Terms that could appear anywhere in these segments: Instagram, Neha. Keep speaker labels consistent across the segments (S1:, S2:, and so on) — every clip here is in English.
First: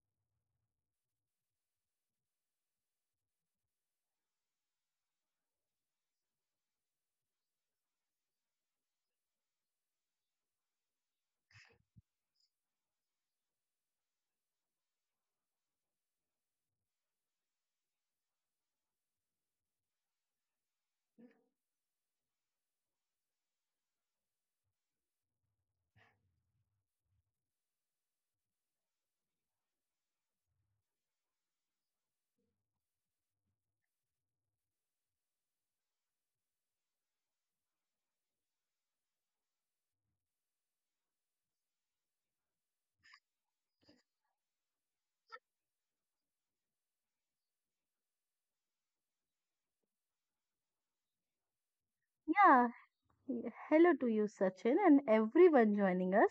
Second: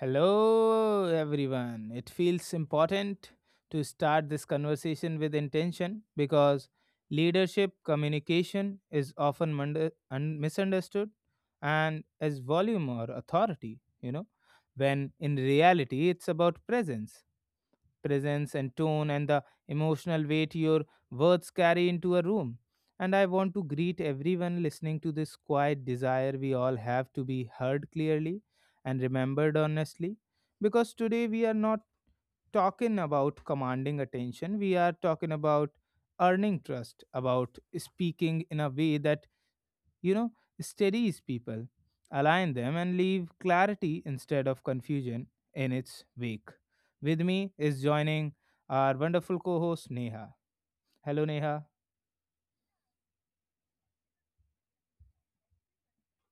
S1: Hello, everyone. It feels important to start this conversation with intention because leadership communication is often misunderstood and as volume or authority, you know, when in reality it's about presence presence and tone and the emotional weight your words carry into a room. And I want to greet everyone listening to this quiet desire we all have to be heard clearly and remembered honestly. Because today we are not talking about commanding attention, we are talking about earning trust, about speaking in a way that you know, steadies people, align them, and leave clarity instead of confusion in its wake. With me is joining our wonderful co host Neha. Hello, Neha.
S2: Yeah, hello to you, Sachin, and everyone joining us,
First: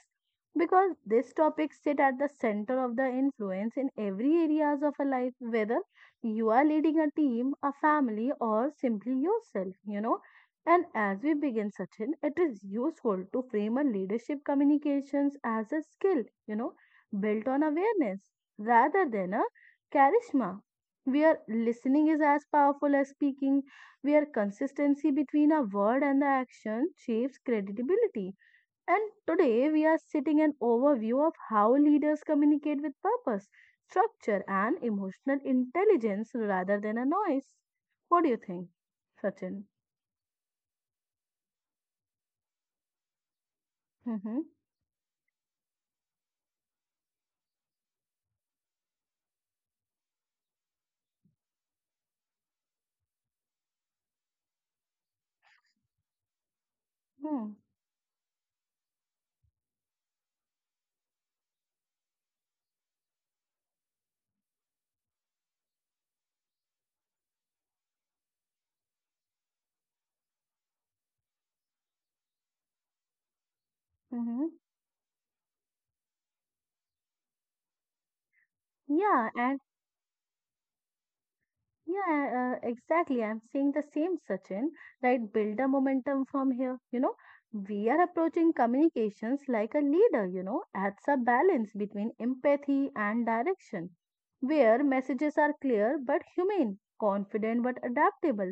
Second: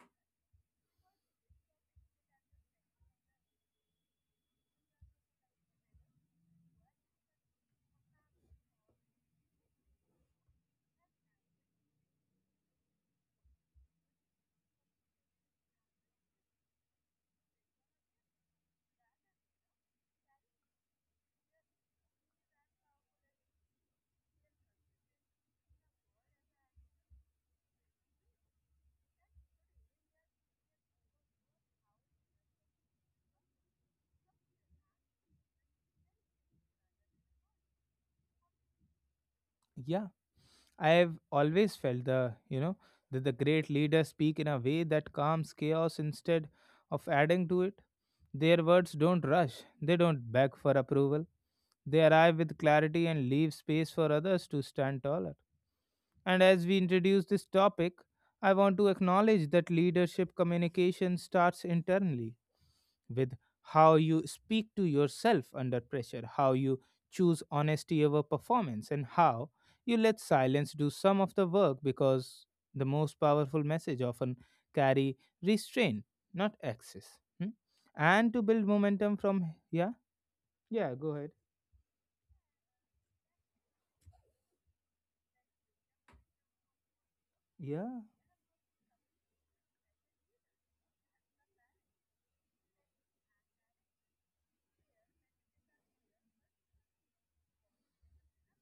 S2: because this topic sit at the center of the influence in every areas of a life, whether you are leading a team, a family, or simply yourself. And as we begin, Sachin, it is useful to frame a leadership communications as a skill, built on awareness rather than a charisma. Where listening is as powerful as speaking, where consistency between a word and the action shapes credibility. And today we are sitting an overview of how leaders communicate with purpose, structure, and emotional intelligence rather than a noise. What do you think, Sachin?
S1: Yeah, I have always felt that the great leaders speak
S2: Mm-hmm.
S1: in a way that calms chaos instead of adding to it. Their words don't rush, they don't beg for approval. They arrive with clarity and leave space for others to stand taller. And as we introduce this
S2: Hmm.
S1: topic, I want to acknowledge that leadership communication starts internally with how you speak to yourself under pressure, how you choose honesty over performance, and how you let silence do some of the work because the most powerful message often
S2: Mm-hmm.
S1: carry restraint, not access. Hmm? And to build momentum
S2: Yeah,
S1: from,
S2: and
S1: yeah, go ahead.
S2: Yeah, exactly. I'm seeing the same, Sachin, right? Build a momentum from here. We
S1: Yeah,
S2: are approaching communications like a leader, adds a balance between empathy and direction, where messages are clear but humane, confident but adaptable.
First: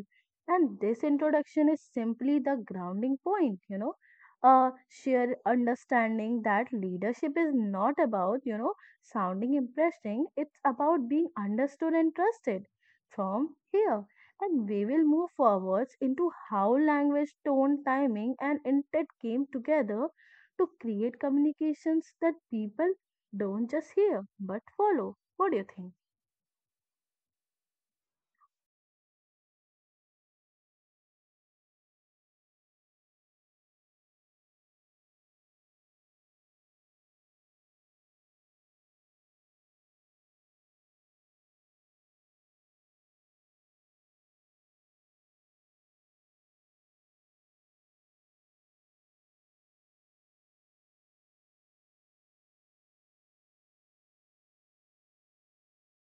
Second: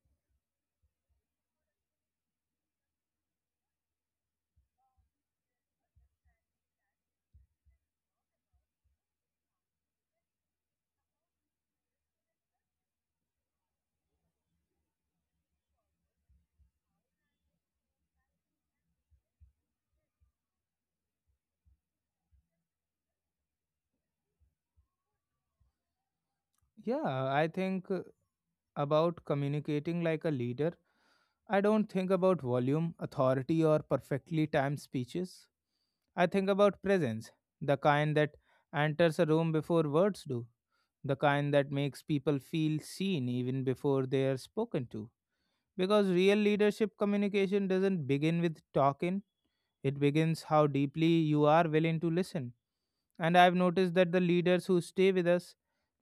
S2: And this introduction is simply the grounding point, a sheer understanding that leadership is not about, sounding interesting. It's about being understood and trusted from here. And we will move forwards into how language, tone, timing, and intent came together to create communications that people don't just hear but follow. What do you think?
S1: yeah, I think about communicating like a leader I don't think about volume, authority, or perfectly timed speeches. I think about presence, the kind that enters a room before words do, the kind that makes people feel seen even before they are spoken to. Because real leadership communication doesn't begin with talking, it begins how deeply you are willing to listen. And I've noticed that the leaders who stay with us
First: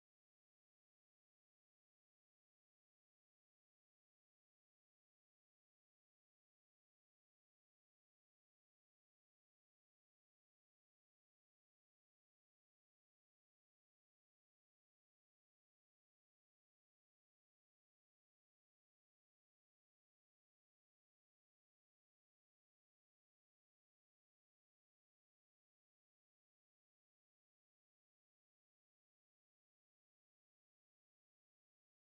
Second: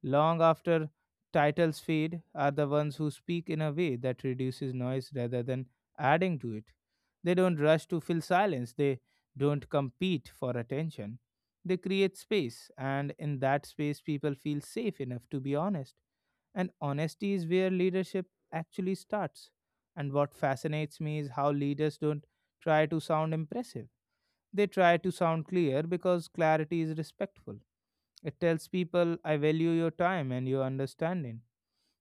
S1: long after titles fade are the ones who speak in a way that reduces noise rather than adding to it. They don't rush to fill silence, they don't compete for attention. They create space, and in that space, people feel safe enough to be honest. And honesty is where leadership actually starts. And what fascinates me is how leaders don't try to sound impressive. They try to sound clear because clarity is respectful, it tells people, I value your time and your understanding,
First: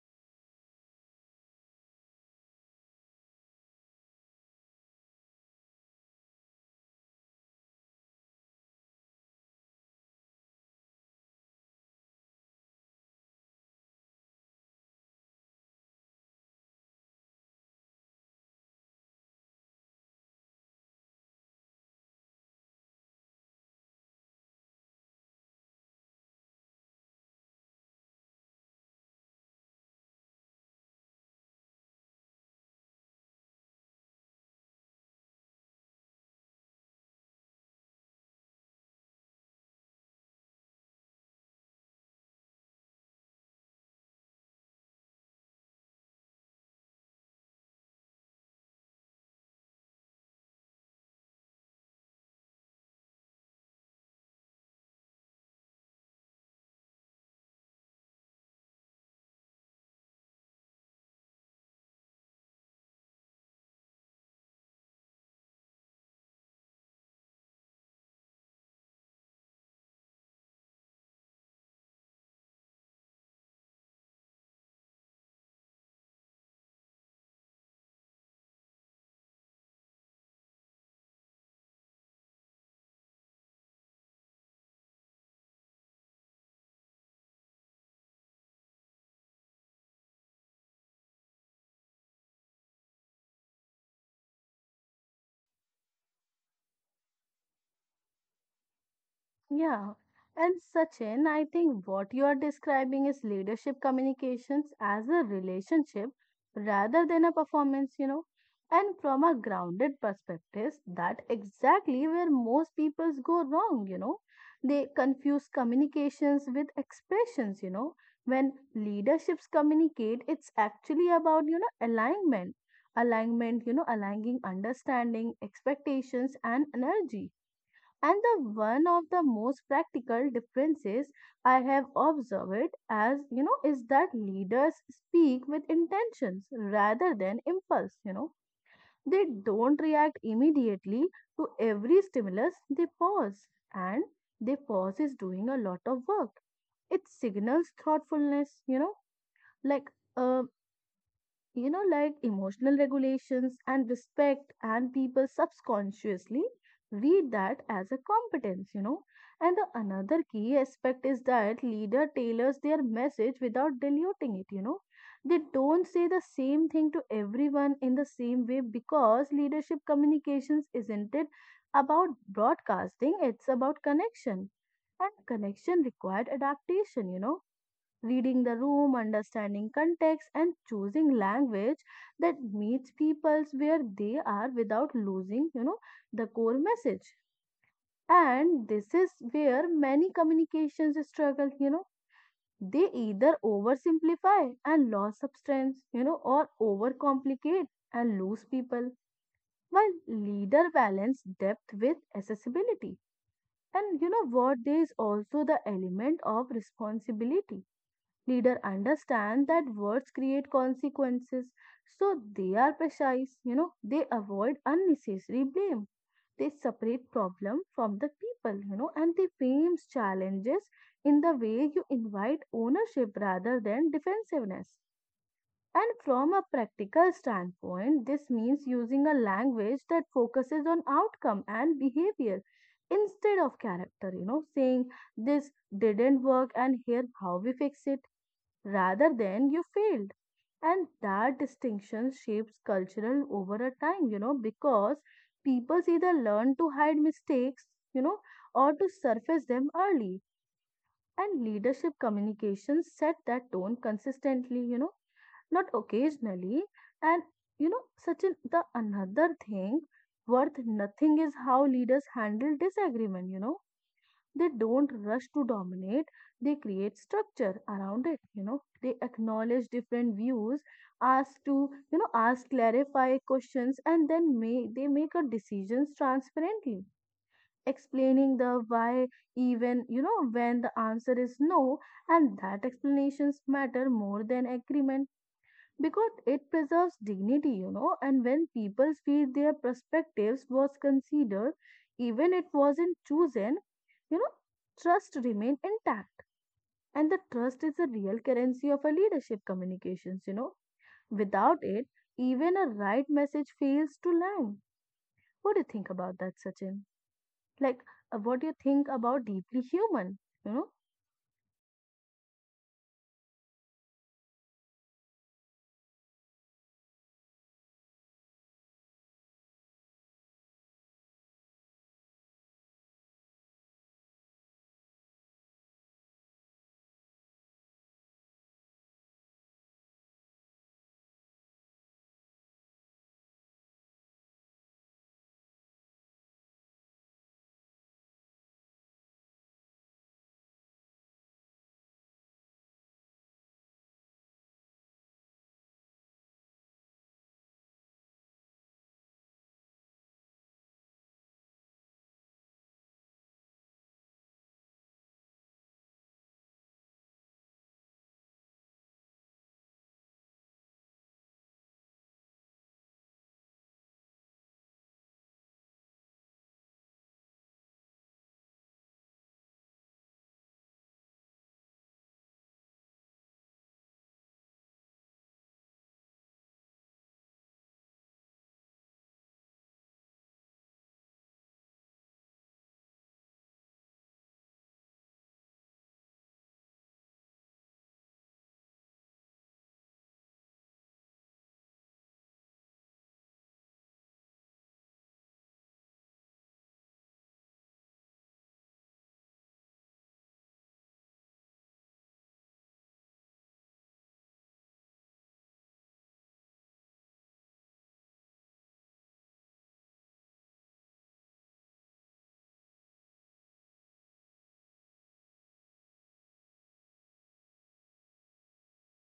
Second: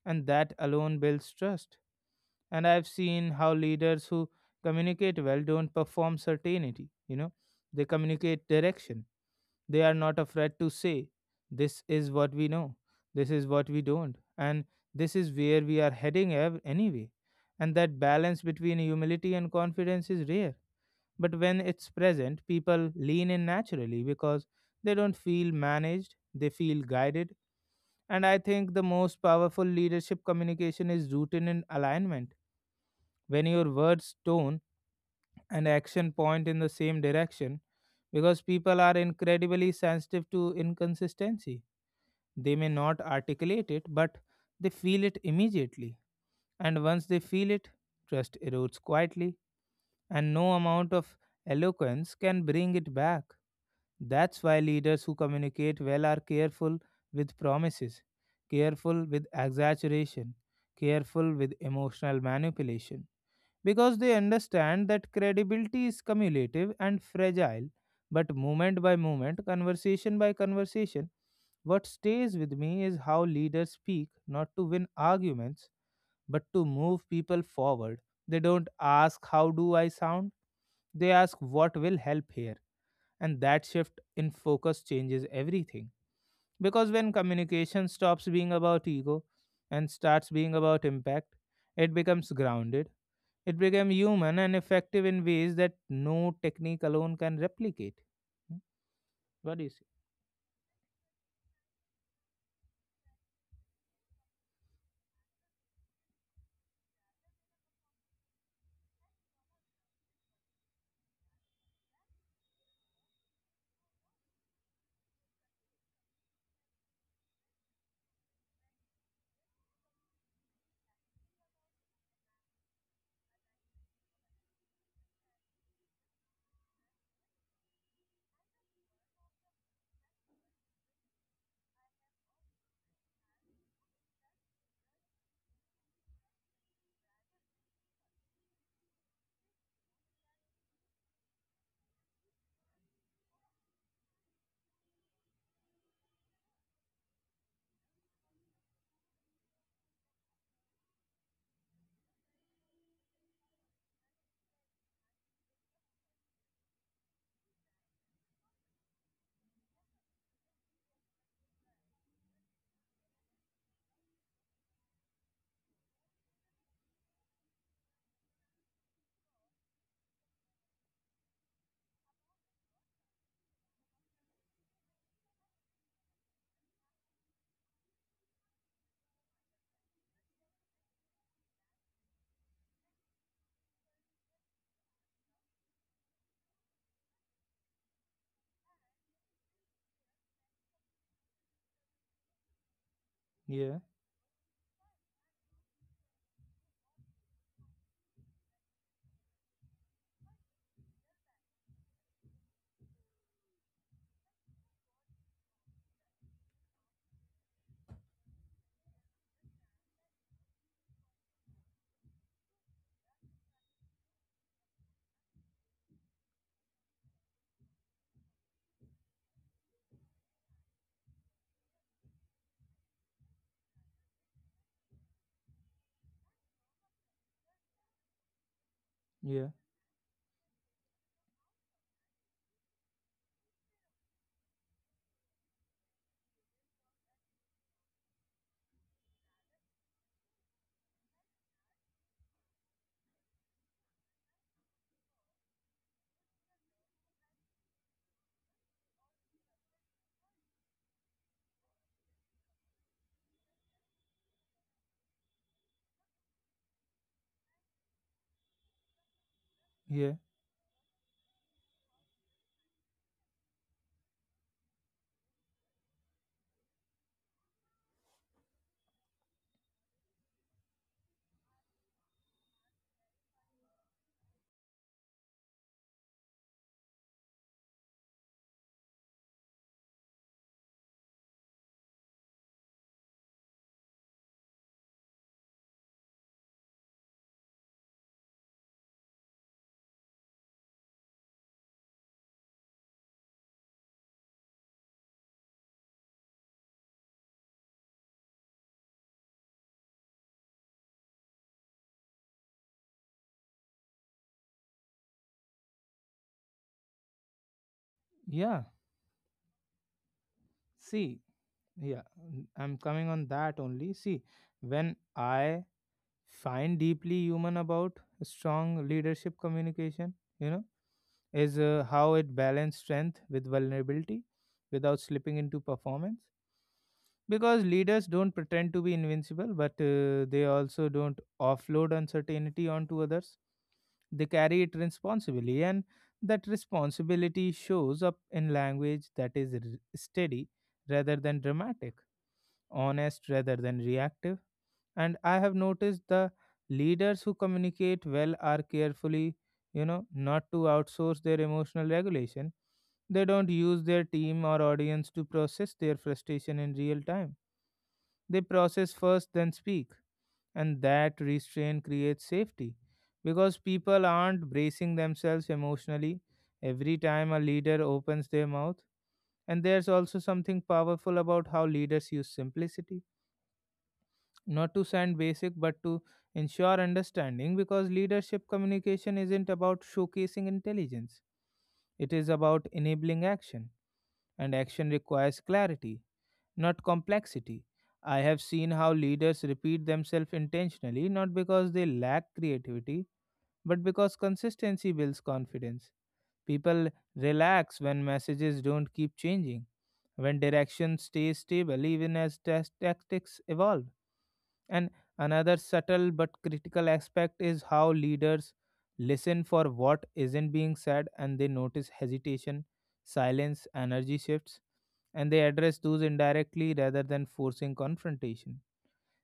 S1: and that alone builds trust. And I've seen how leaders who communicate well don't perform certainty, you know, they communicate direction. They are not afraid to say, this is what we know, this is what we don't, and this is where we are heading anyway. And that balance between humility and confidence is rare. But when it's present, people lean in naturally because they don't feel managed, they feel guided, and I think the most powerful leadership communication is rooted in alignment. When your words, tone, and action point in the same direction, because people are incredibly sensitive to inconsistency. They may not articulate it, but they feel it immediately. And once they feel it, trust erodes quietly, and no amount of eloquence can bring it back. That's why leaders who communicate well are careful with promises, careful with exaggeration, careful with emotional manipulation, because they understand that credibility is cumulative and fragile, but moment by moment, conversation by conversation. What stays with me is how leaders speak not to win arguments, but to move people forward. They don't ask, how do I sound? They ask, what will help here? And that shift in focus changes everything. Because when communication stops being about ego and starts being about impact, it becomes grounded, it becomes human and effective in ways that no technique alone can replicate. Hmm? What do you say?
S2: Yeah. And Sachin, I think what you are describing is leadership communications as a relationship rather than a performance. And from a grounded perspective, that exactly where most peoples go wrong. They confuse communications with expressions. When leaderships communicate, it's actually about, alignment. Alignment, aligning understanding, expectations, and energy. And the one of the most practical differences I have observed, as you know, is that leaders speak with intentions rather than impulse. They don't react immediately to every stimulus, they pause. And they pause is doing a lot of work. It signals thoughtfulness, like uh, like emotional regulations and respect, and people subconsciously read that as a competence. And the another key aspect is that leader tailors their message without diluting it. They don't say the same thing to everyone in the same way, because leadership communications isn't it about broadcasting, it's about connection. And connection required adaptation, reading the room, understanding context, and choosing language that meets peoples where they are without losing, the core message. And this is where many communications struggle. They either
S1: Yeah,
S2: oversimplify and lose substance, or overcomplicate and lose people. While leader balance depth with accessibility. And you know what? There is also the element of responsibility. Leader understand that words create consequences, so they are precise, they avoid unnecessary blame, they separate problem from the people, and they frames challenges in the way you invite ownership rather than defensiveness. And from a practical standpoint, this means using a
S1: yeah,
S2: language that focuses on outcome and behavior instead of character, saying this didn't work and here how we fix it, rather than you failed. And that distinction shapes cultural over a time, because people either learn to hide mistakes, you know, or to surface them early. And leadership communication set that tone consistently, not occasionally. And you know, such an the another thing
S1: yeah,
S2: worth nothing is how leaders handle disagreement. They don't rush to dominate, they create structure around it. You know, they acknowledge different views, ask to, you know, ask clarify questions, and then they make a decisions transparently, explaining the why even, when the answer is no, and that explanations matter more than agreement, because it preserves dignity, and when people feel their perspectives was considered, even it wasn't chosen, you know, trust remained intact. And the trust is the real currency of a leadership communications. Without it, even a right message fails to land. What do you think about that, Sachin? Like, what do you
S1: yeah.
S2: think about deeply human, you know?
S1: See, yeah, I'm coming on that only. See, when I find deeply human about strong leadership communication, you know, is how it balances strength with vulnerability without slipping into performance. Because leaders don't pretend to be invincible, but they also don't offload uncertainty onto others. They carry it responsibly, and that responsibility shows up in language that is steady rather than dramatic, honest rather than reactive. And I have noticed the leaders who communicate well are carefully, you know, not to outsource their emotional regulation. They don't use their team or audience to process their frustration in real time. They process first then speak, and that restraint creates safety because people aren't bracing themselves emotionally every time a leader opens their mouth. And there's also something powerful about how leaders use simplicity, not to sound basic but to ensure understanding, because leadership communication isn't about showcasing intelligence, it is about enabling action, and action requires clarity, not complexity. I have seen how leaders repeat themselves intentionally, not because they lack creativity but because consistency builds confidence. People relax when messages don't keep changing, when direction stays stable even as tactics evolve. And another subtle but critical aspect is how leaders listen for what isn't being said, and they notice hesitation, silence, energy shifts, and they address those indirectly rather than forcing confrontation.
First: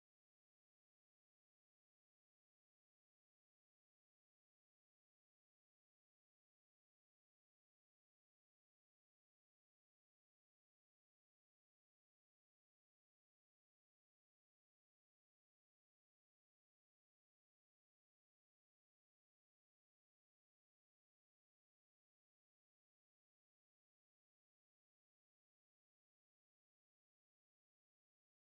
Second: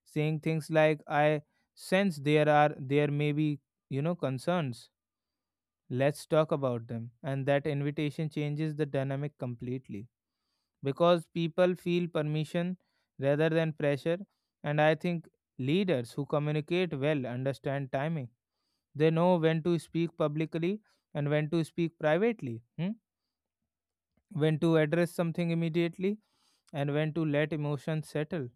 S1: Saying things like, I sense there are there may be, you know, concerns. Let's talk about them. And that invitation changes the dynamic completely because people feel permission rather than pressure. And I think leaders who communicate well understand timing. They know when to speak publicly and when to speak privately, hmm? When to address something immediately and when to let emotions settle.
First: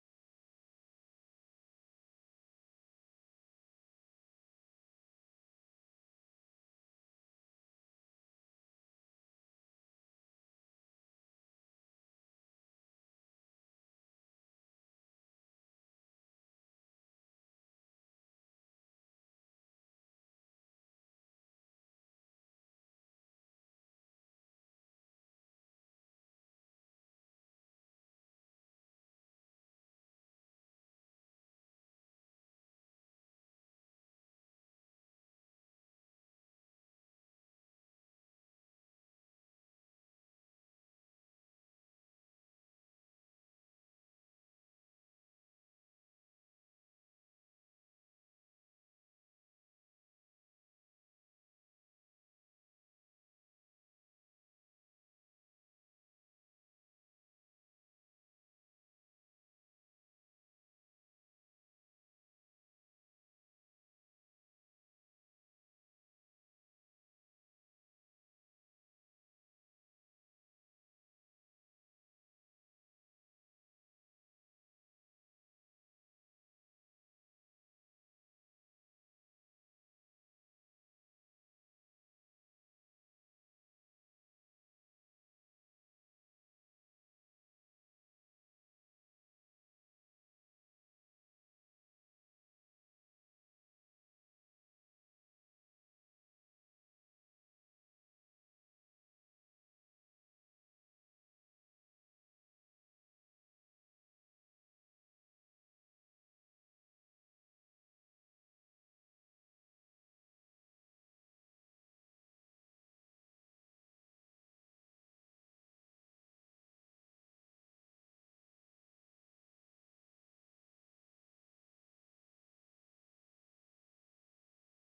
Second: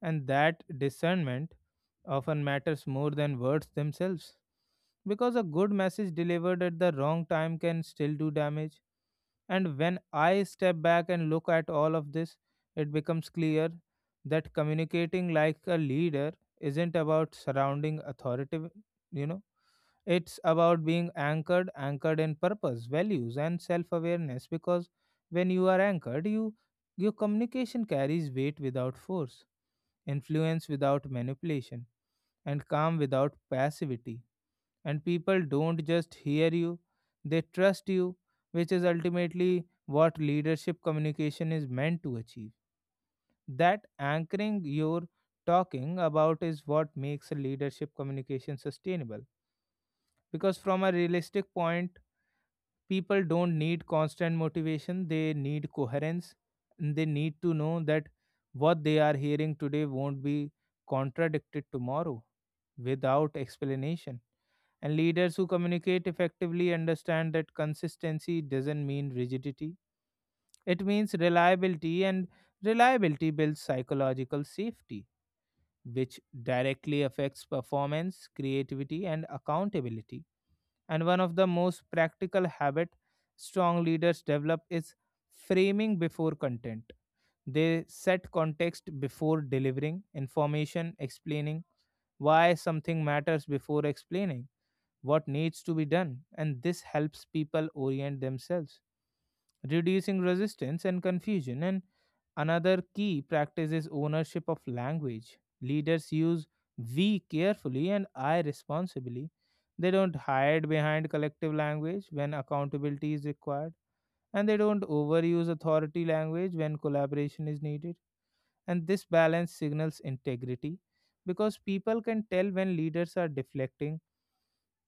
S1: And that discernment often matters more than words themselves because a good message delivered at the wrong time can still do damage. And when I step back and look at all of this, it becomes clear that communicating like a leader isn't about surrounding authoritative, you know, it's about being anchored, anchored in purpose, values, and self awareness. Because when you are anchored, your communication carries weight without force, influence without manipulation, and calm without passivity, and people don't just hear you, they trust you, which is ultimately what leadership communication is meant to achieve. That anchoring you're talking about is what makes a leadership communication sustainable, because from a realistic point, people don't need constant motivation, they need coherence, and they need to know that what they are hearing today won't be contradicted tomorrow without explanation. And leaders who communicate effectively understand that consistency doesn't mean rigidity, it means reliability, and reliability builds psychological safety, which directly affects performance, creativity, and accountability. And one of the most practical habits strong leaders develop is framing before content. They set context before delivering information, explaining why something matters before explaining what needs to be done, and this helps people orient themselves, reducing resistance and confusion. And another key practice is ownership of language. Leaders use we carefully and I responsibly. They don't hide behind collective language when accountability is required, and they don't overuse authority language when collaboration is needed. And this balance signals integrity because people can tell when leaders are deflecting,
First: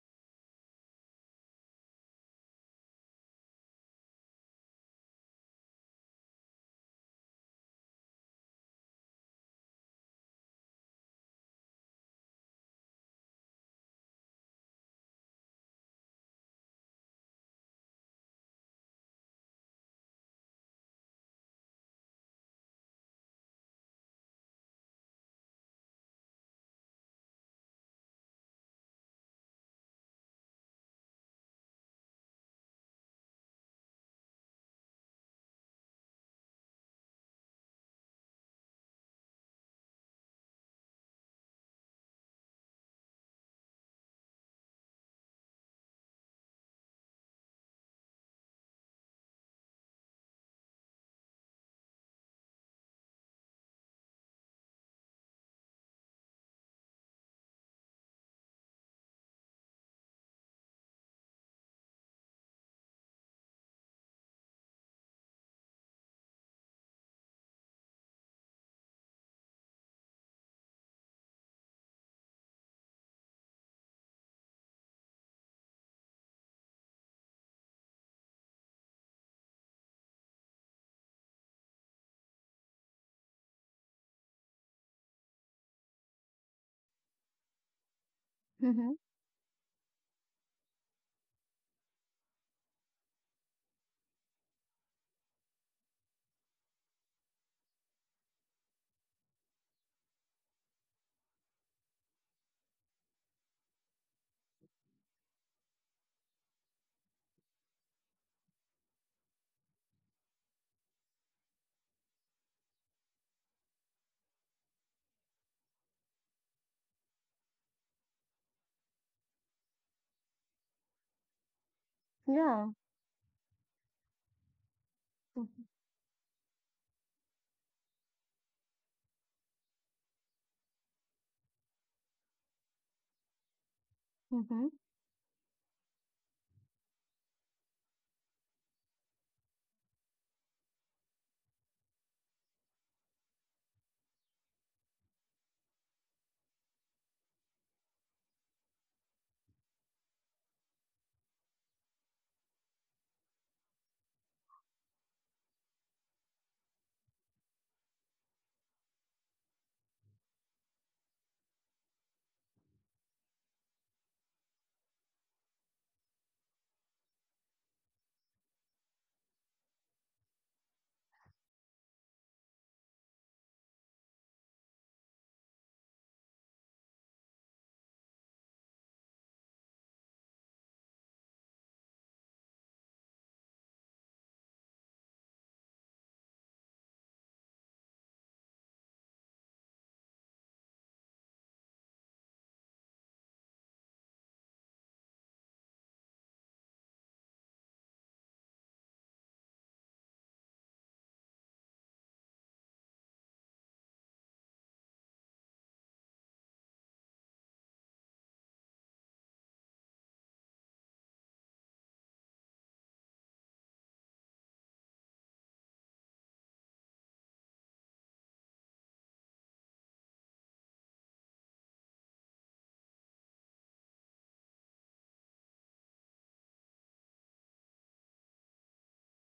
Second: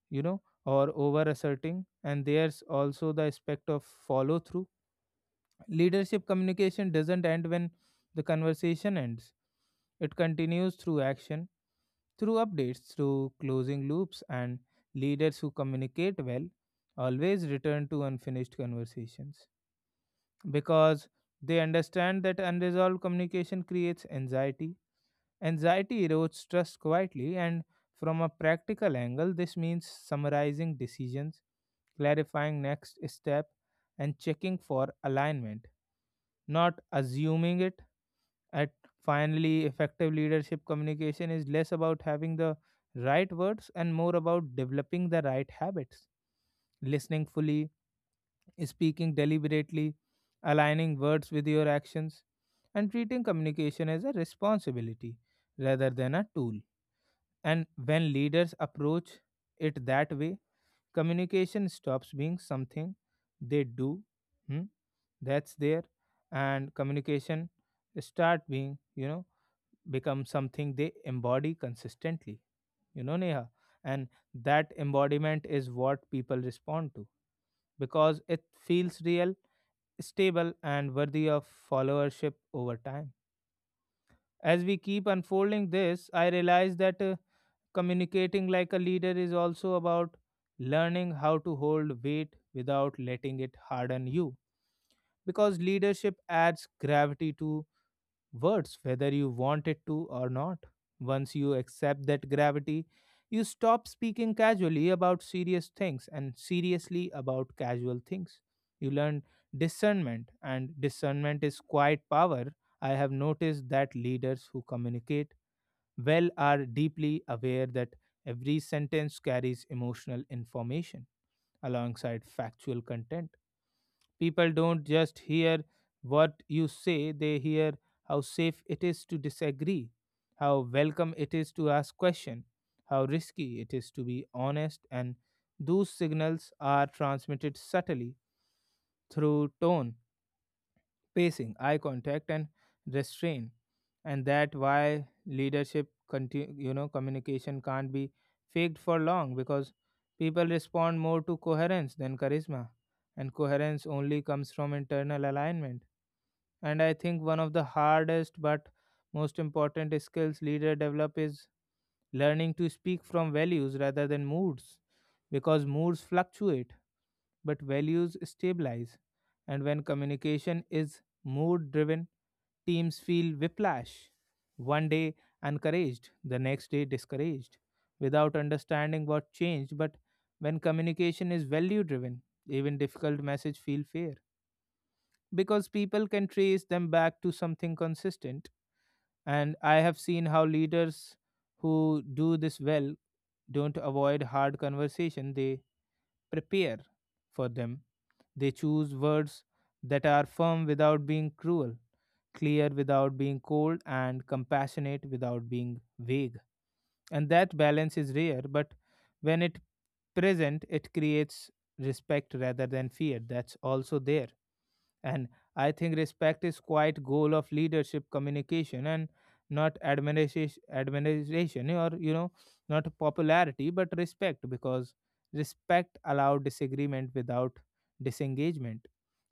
S1: you know, or over asserting. And there's also the aspect of follow through. Leadership communication doesn't end when the conversation ends, it continues through action, through updates, through closing loops, and leaders who communicate well always return to unfinished conversations because they understand that unresolved communication creates anxiety. Anxiety erodes trust quietly, and from a practical angle, this means summarizing decisions, clarifying next step, and checking for alignment, not assuming it. At finally, effective leadership communication is less about having the right words and more about developing the right habits: listening fully, speaking deliberately, aligning words with your actions, and treating communication as a responsibility rather than a tool. And when leaders approach it that way, communication stops being something they do. Hmm, that's there. And communication start being, you know, become something they embody consistently. You know, Neha. And that embodiment is what people respond to because it feels real, stable, and worthy of followership over time. As we keep unfolding this, I realize that communicating like a
S2: Mm-hmm.
S1: leader is also about learning how to hold weight without letting it harden you. Because leadership adds gravity to words, whether you want it to or not. Once you accept that gravity, you stop speaking casually about serious things and seriously about casual things. You learn discernment, and discernment is quite power. I have noticed that leaders who communicate well are deeply aware that every sentence carries emotional information alongside
S2: Yeah.
S1: factual content. People don't just
S2: Mm-hmm.
S1: hear what you say, they hear how safe it is to disagree, how welcome it is to ask question, how risky it is to be
S2: Mm-hmm.
S1: honest, and those signals are transmitted subtly through tone, pacing, eye contact, and restraint. And that why leadership, you know, communication can't be faked for long because people respond more to coherence than charisma, and coherence only comes from internal alignment. And I think one of the hardest but most important skills leader develop is learning to speak from values rather than moods because moods fluctuate but values stabilize. And when communication is mood driven, teams feel whiplash. One day encouraged, the next day discouraged, without understanding what changed. But when communication is value driven, even difficult messages feel fair because people can trace them back to something consistent. And I have seen how leaders who do this well don't avoid hard conversation; they prepare for them. They choose words that are firm without being cruel, clear without being cold, and compassionate without being vague. And that balance is rare, but when it present, it creates respect rather than fear. That's also there. And I think respect is quite goal of leadership communication, and not admiration or not popularity, but respect, because respect allow disagreement without disengagement.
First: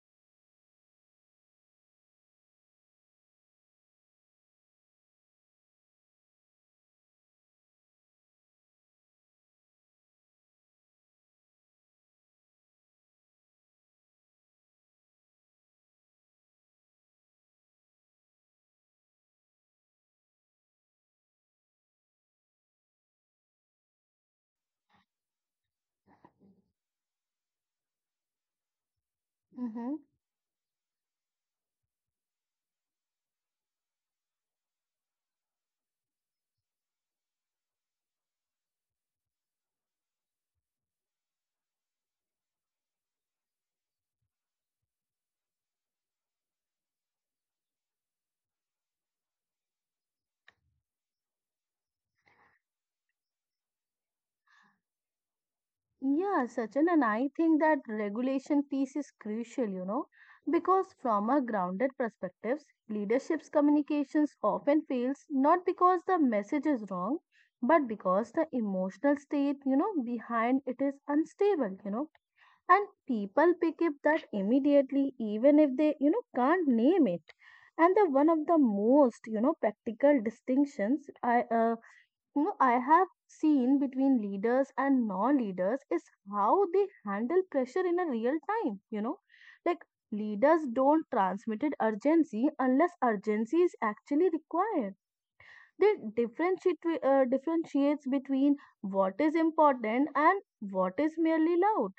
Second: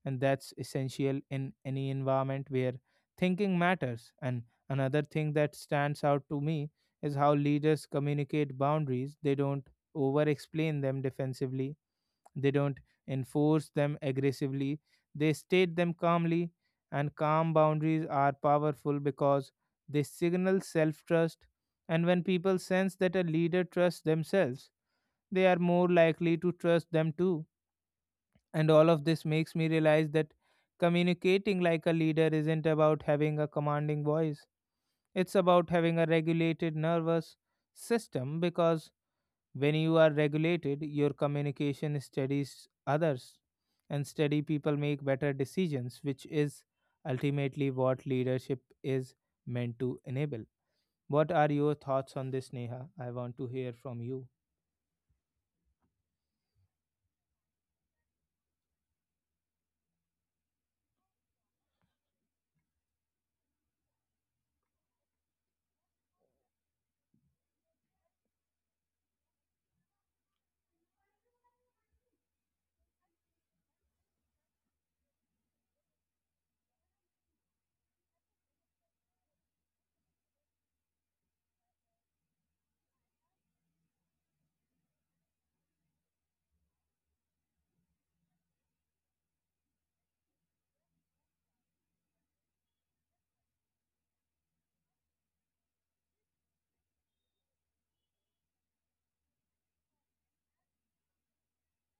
S1: And that's essential in any environment where thinking matters. And another thing that stands out to me is how leaders communicate boundaries. They don't over explain them defensively, they don't enforce them aggressively, they state them calmly, and calm boundaries are powerful because they signal self trust. And when people sense that a leader trusts themselves, they are more likely to trust them too. And all of this makes me
S2: Mm-hmm.
S1: realize that communicating like a leader isn't about having a commanding voice, it's about having a regulated nervous system, because when you are regulated, your communication studies others, and steady people make better decisions, which is ultimately what leadership is meant to enable. What are your thoughts on this, Neha? I want to hear from you.
S2: Yeah, Sachin, and I think that regulation piece is crucial, because from a grounded perspectives, leadership's communications often fails not because the message is wrong, but because the emotional state, behind it is unstable, and people pick up that immediately, even if they, can't name it. And the one of the most, practical distinctions I you know I have seen between leaders and non-leaders is how they handle pressure in a real time, like leaders don't transmit it urgency unless urgency is actually required. They differentiate twe- differentiates between what is important and what is merely loud.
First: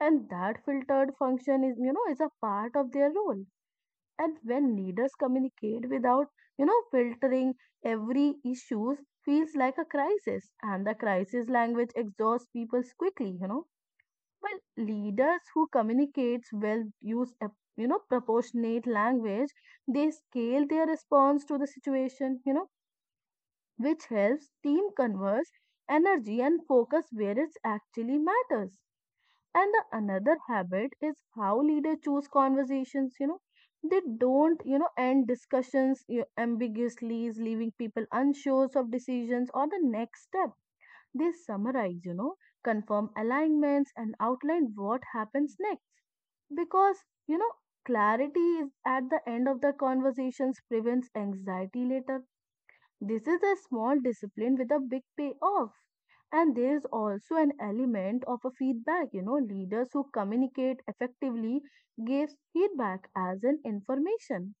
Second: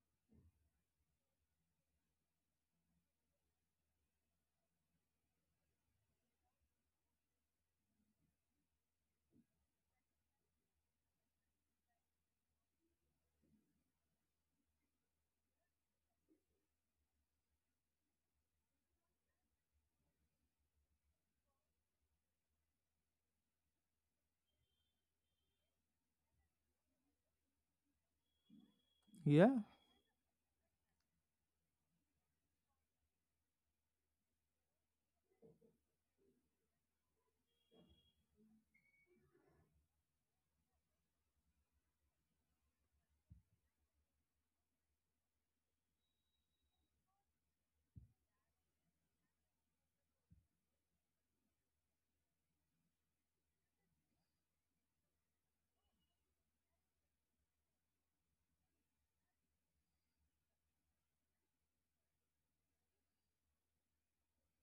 S2: And that filtered function is you know is a part of their role. And when leaders communicate without filtering, every issues feels like a crisis, and the crisis language exhausts people quickly, well, leaders who communicates well use a proportionate language. They scale their response to the situation, which helps team converse energy and focus where it actually matters.
S1: Yeah,
S2: And the another habit is how leaders choose conversations. They don't, end discussions, ambiguously, leaving people unsure of decisions or the next step. They summarize, confirm alignments and outline what happens next. Because, you know, clarity is at the end of the conversations prevents anxiety later. This is a small discipline with a big payoff. And there is also an element of a feedback. Leaders who communicate effectively gives feedback as an information,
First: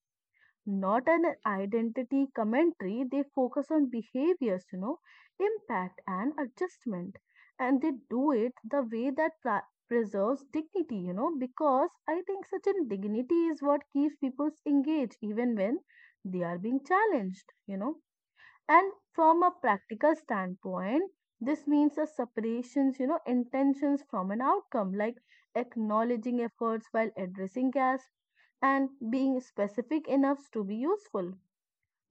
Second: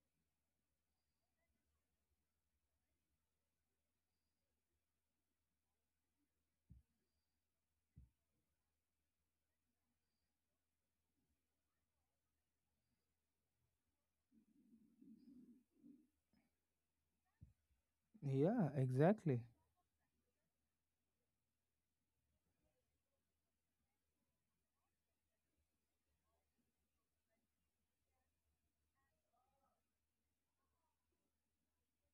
S2: not an identity commentary. They focus on behaviors, impact and adjustment. And they do it the way that preserves dignity, because I think such a dignity is what keeps people engaged even when they are being challenged, you know
S1: yeah,
S2: and
S1: exactly.
S2: from a practical standpoint, this means a separations, intentions from an outcome, like acknowledging efforts while addressing gaps and being specific enough to be useful,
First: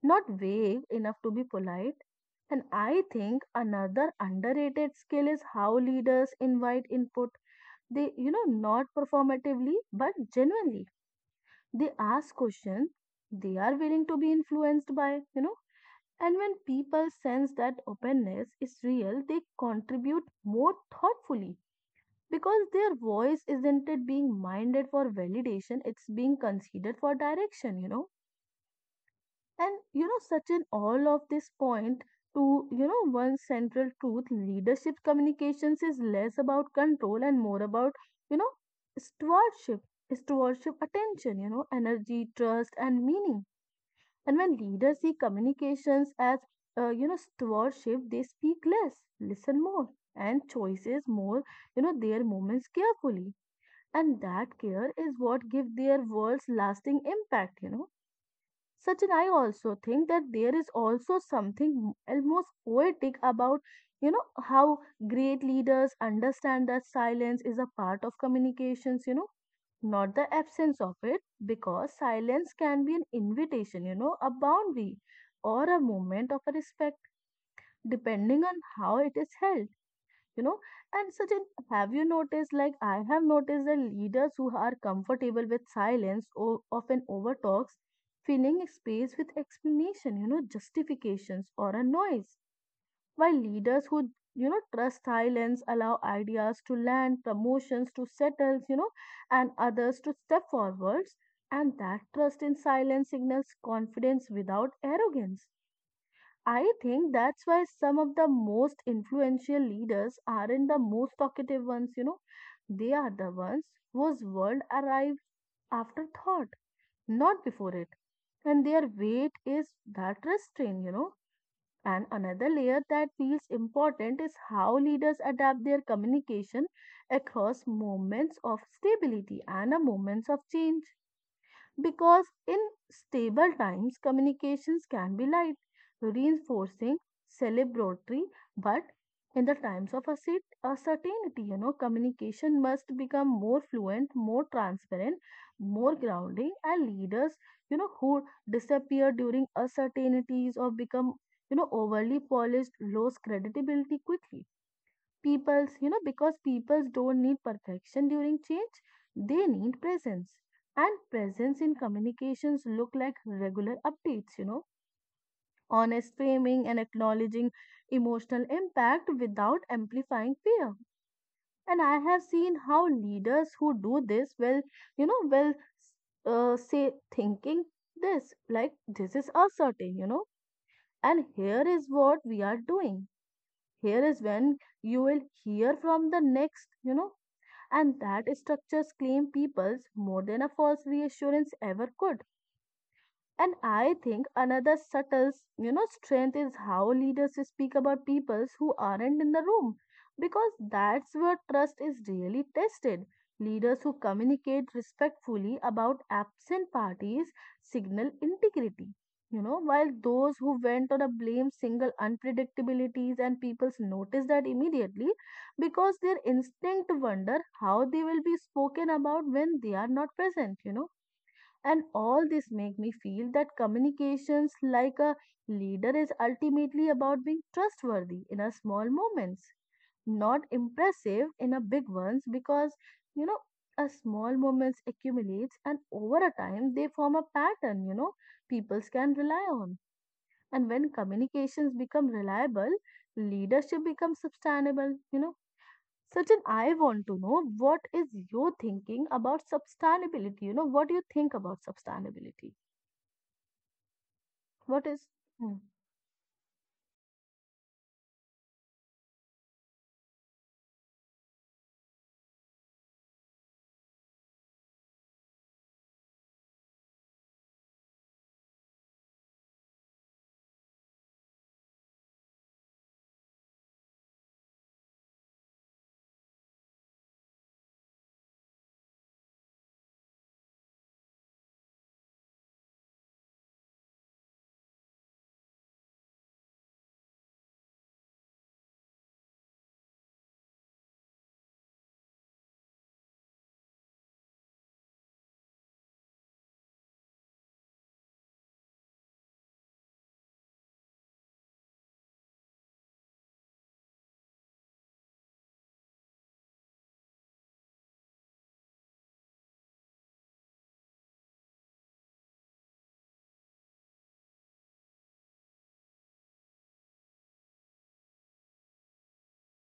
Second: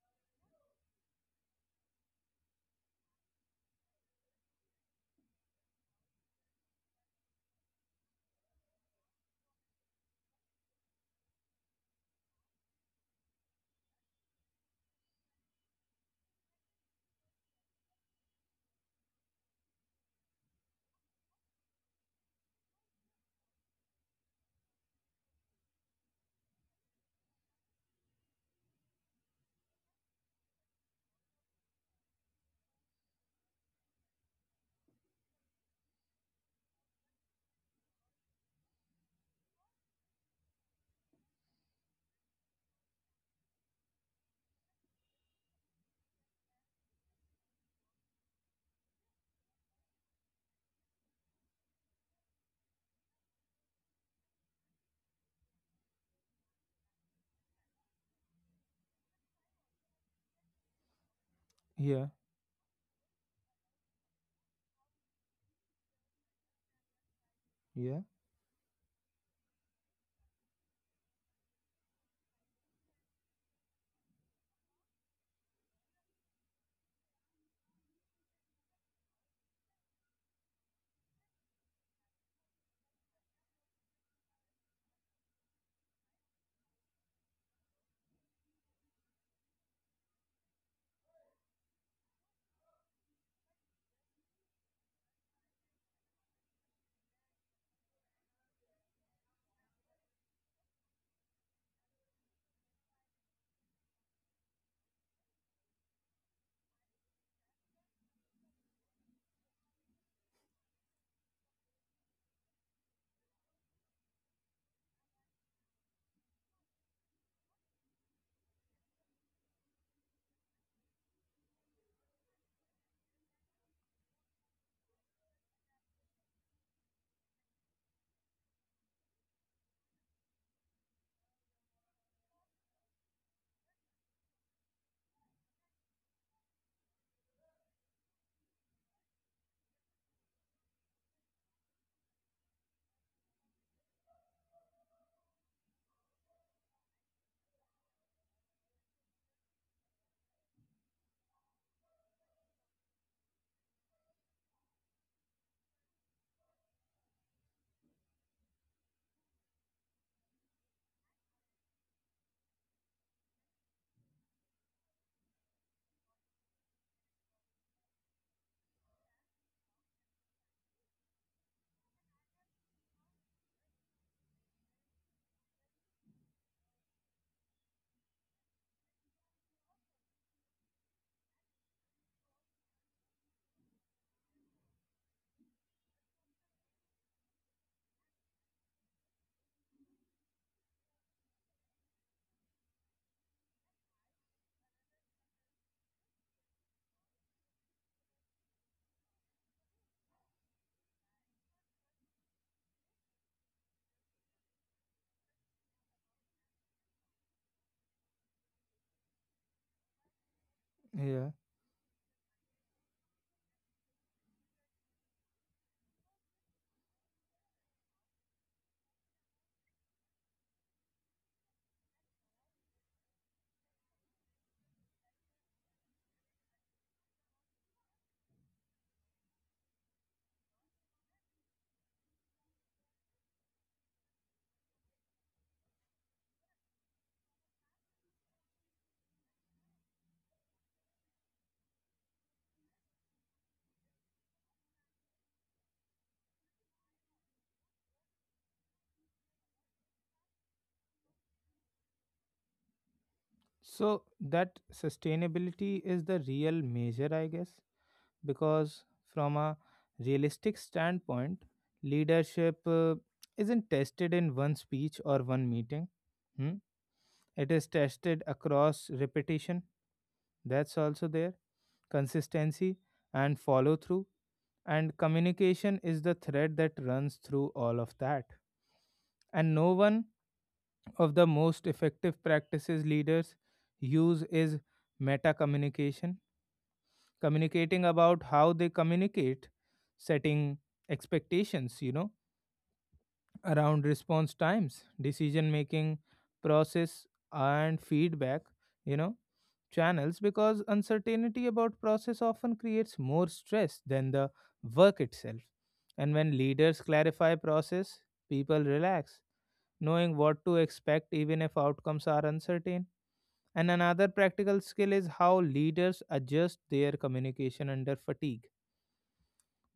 S2: not vague enough to be polite. And I think another underrated skill is how leaders invite input. They, not performatively, but genuinely. They ask questions they are willing to be influenced by, and when people sense that openness is real, they contribute more thoughtfully, because their voice isn't it being minded for validation, it's being considered for direction. And such an all of this point to one central truth: leadership communications is less about control and more about you know stewardship. Stewardship attention, energy, trust and meaning. And when leaders see communications as, stewardship, they speak less, listen more, and choices more, their moments carefully. And that care is what gives their words lasting impact. Sachin, I also think that there is also something
S1: Yeah,
S2: almost poetic about, how great leaders understand that silence is a part
S1: yeah,
S2: of communications, not the absence of it, because silence can be an invitation, a boundary or a moment of a respect, depending on how it is held, you know. And Sachin, have you noticed, like I have noticed that leaders who are comfortable with silence often overtalks, filling space with explanation, justifications or a noise, while leaders who trust silence allow ideas to land, promotions to settle, and others to step forwards. And that trust in silence signals confidence without arrogance. I think that's why some of the most influential leaders aren't the most talkative ones. They are the ones whose world arrives after thought, not before it, and their weight is that restraint. And another layer that feels important is how leaders adapt their communication across moments of stability and a moments of change. Because in stable times, communications can be light, reinforcing, celebratory, but in the times of a certainty, communication must become more fluent, more transparent, more grounding. And leaders, who disappear during uncertainties or become, overly polished, lose credibility quickly. People's you know because peoples don't need perfection during change, they need presence. And presence in communications look like regular updates, honest framing, and acknowledging emotional impact without amplifying fear. And I have seen how leaders who do this will you know will say thinking this, like, this is asserting, and here is what we are doing, here is when you will hear from the next, and that structures claim peoples more than a false reassurance ever could. And I think another subtle, strength is how leaders speak about peoples who aren't in the room, because that's where trust is really tested. Leaders who communicate respectfully about absent parties signal integrity, while those who went on a
S1: yeah.
S2: blame single unpredictabilities and peoples notice that immediately because their instinct wonder how they will be spoken about when they are not present, and all this make me feel that communications like a leader is ultimately about being trustworthy in a small moments, not impressive in a big ones because you know a small moments accumulates, and over a time they form a pattern people can rely on. And when communications become reliable, leadership becomes sustainable. Sachin, I want to know what is your thinking about sustainability? What do you think about sustainability?
S1: So that
S2: What is, Hmm.
S1: sustainability is the real measure, I guess. Because from a realistic standpoint, leadership isn't tested in one speech or one meeting. Hmm? It is tested across repetition. That's also there. Consistency and follow through, and communication is the thread that runs through all of that. And no one of the most effective practices leaders use is meta communication, communicating about how they communicate, setting expectations, you know, around response times, decision making process, and feedback, you know, channels, because uncertainty about process often creates more stress than the work itself. And when leaders clarify process, people relax, knowing what to expect even if outcomes are uncertain. And another practical skill is how leaders adjust their communication under fatigue,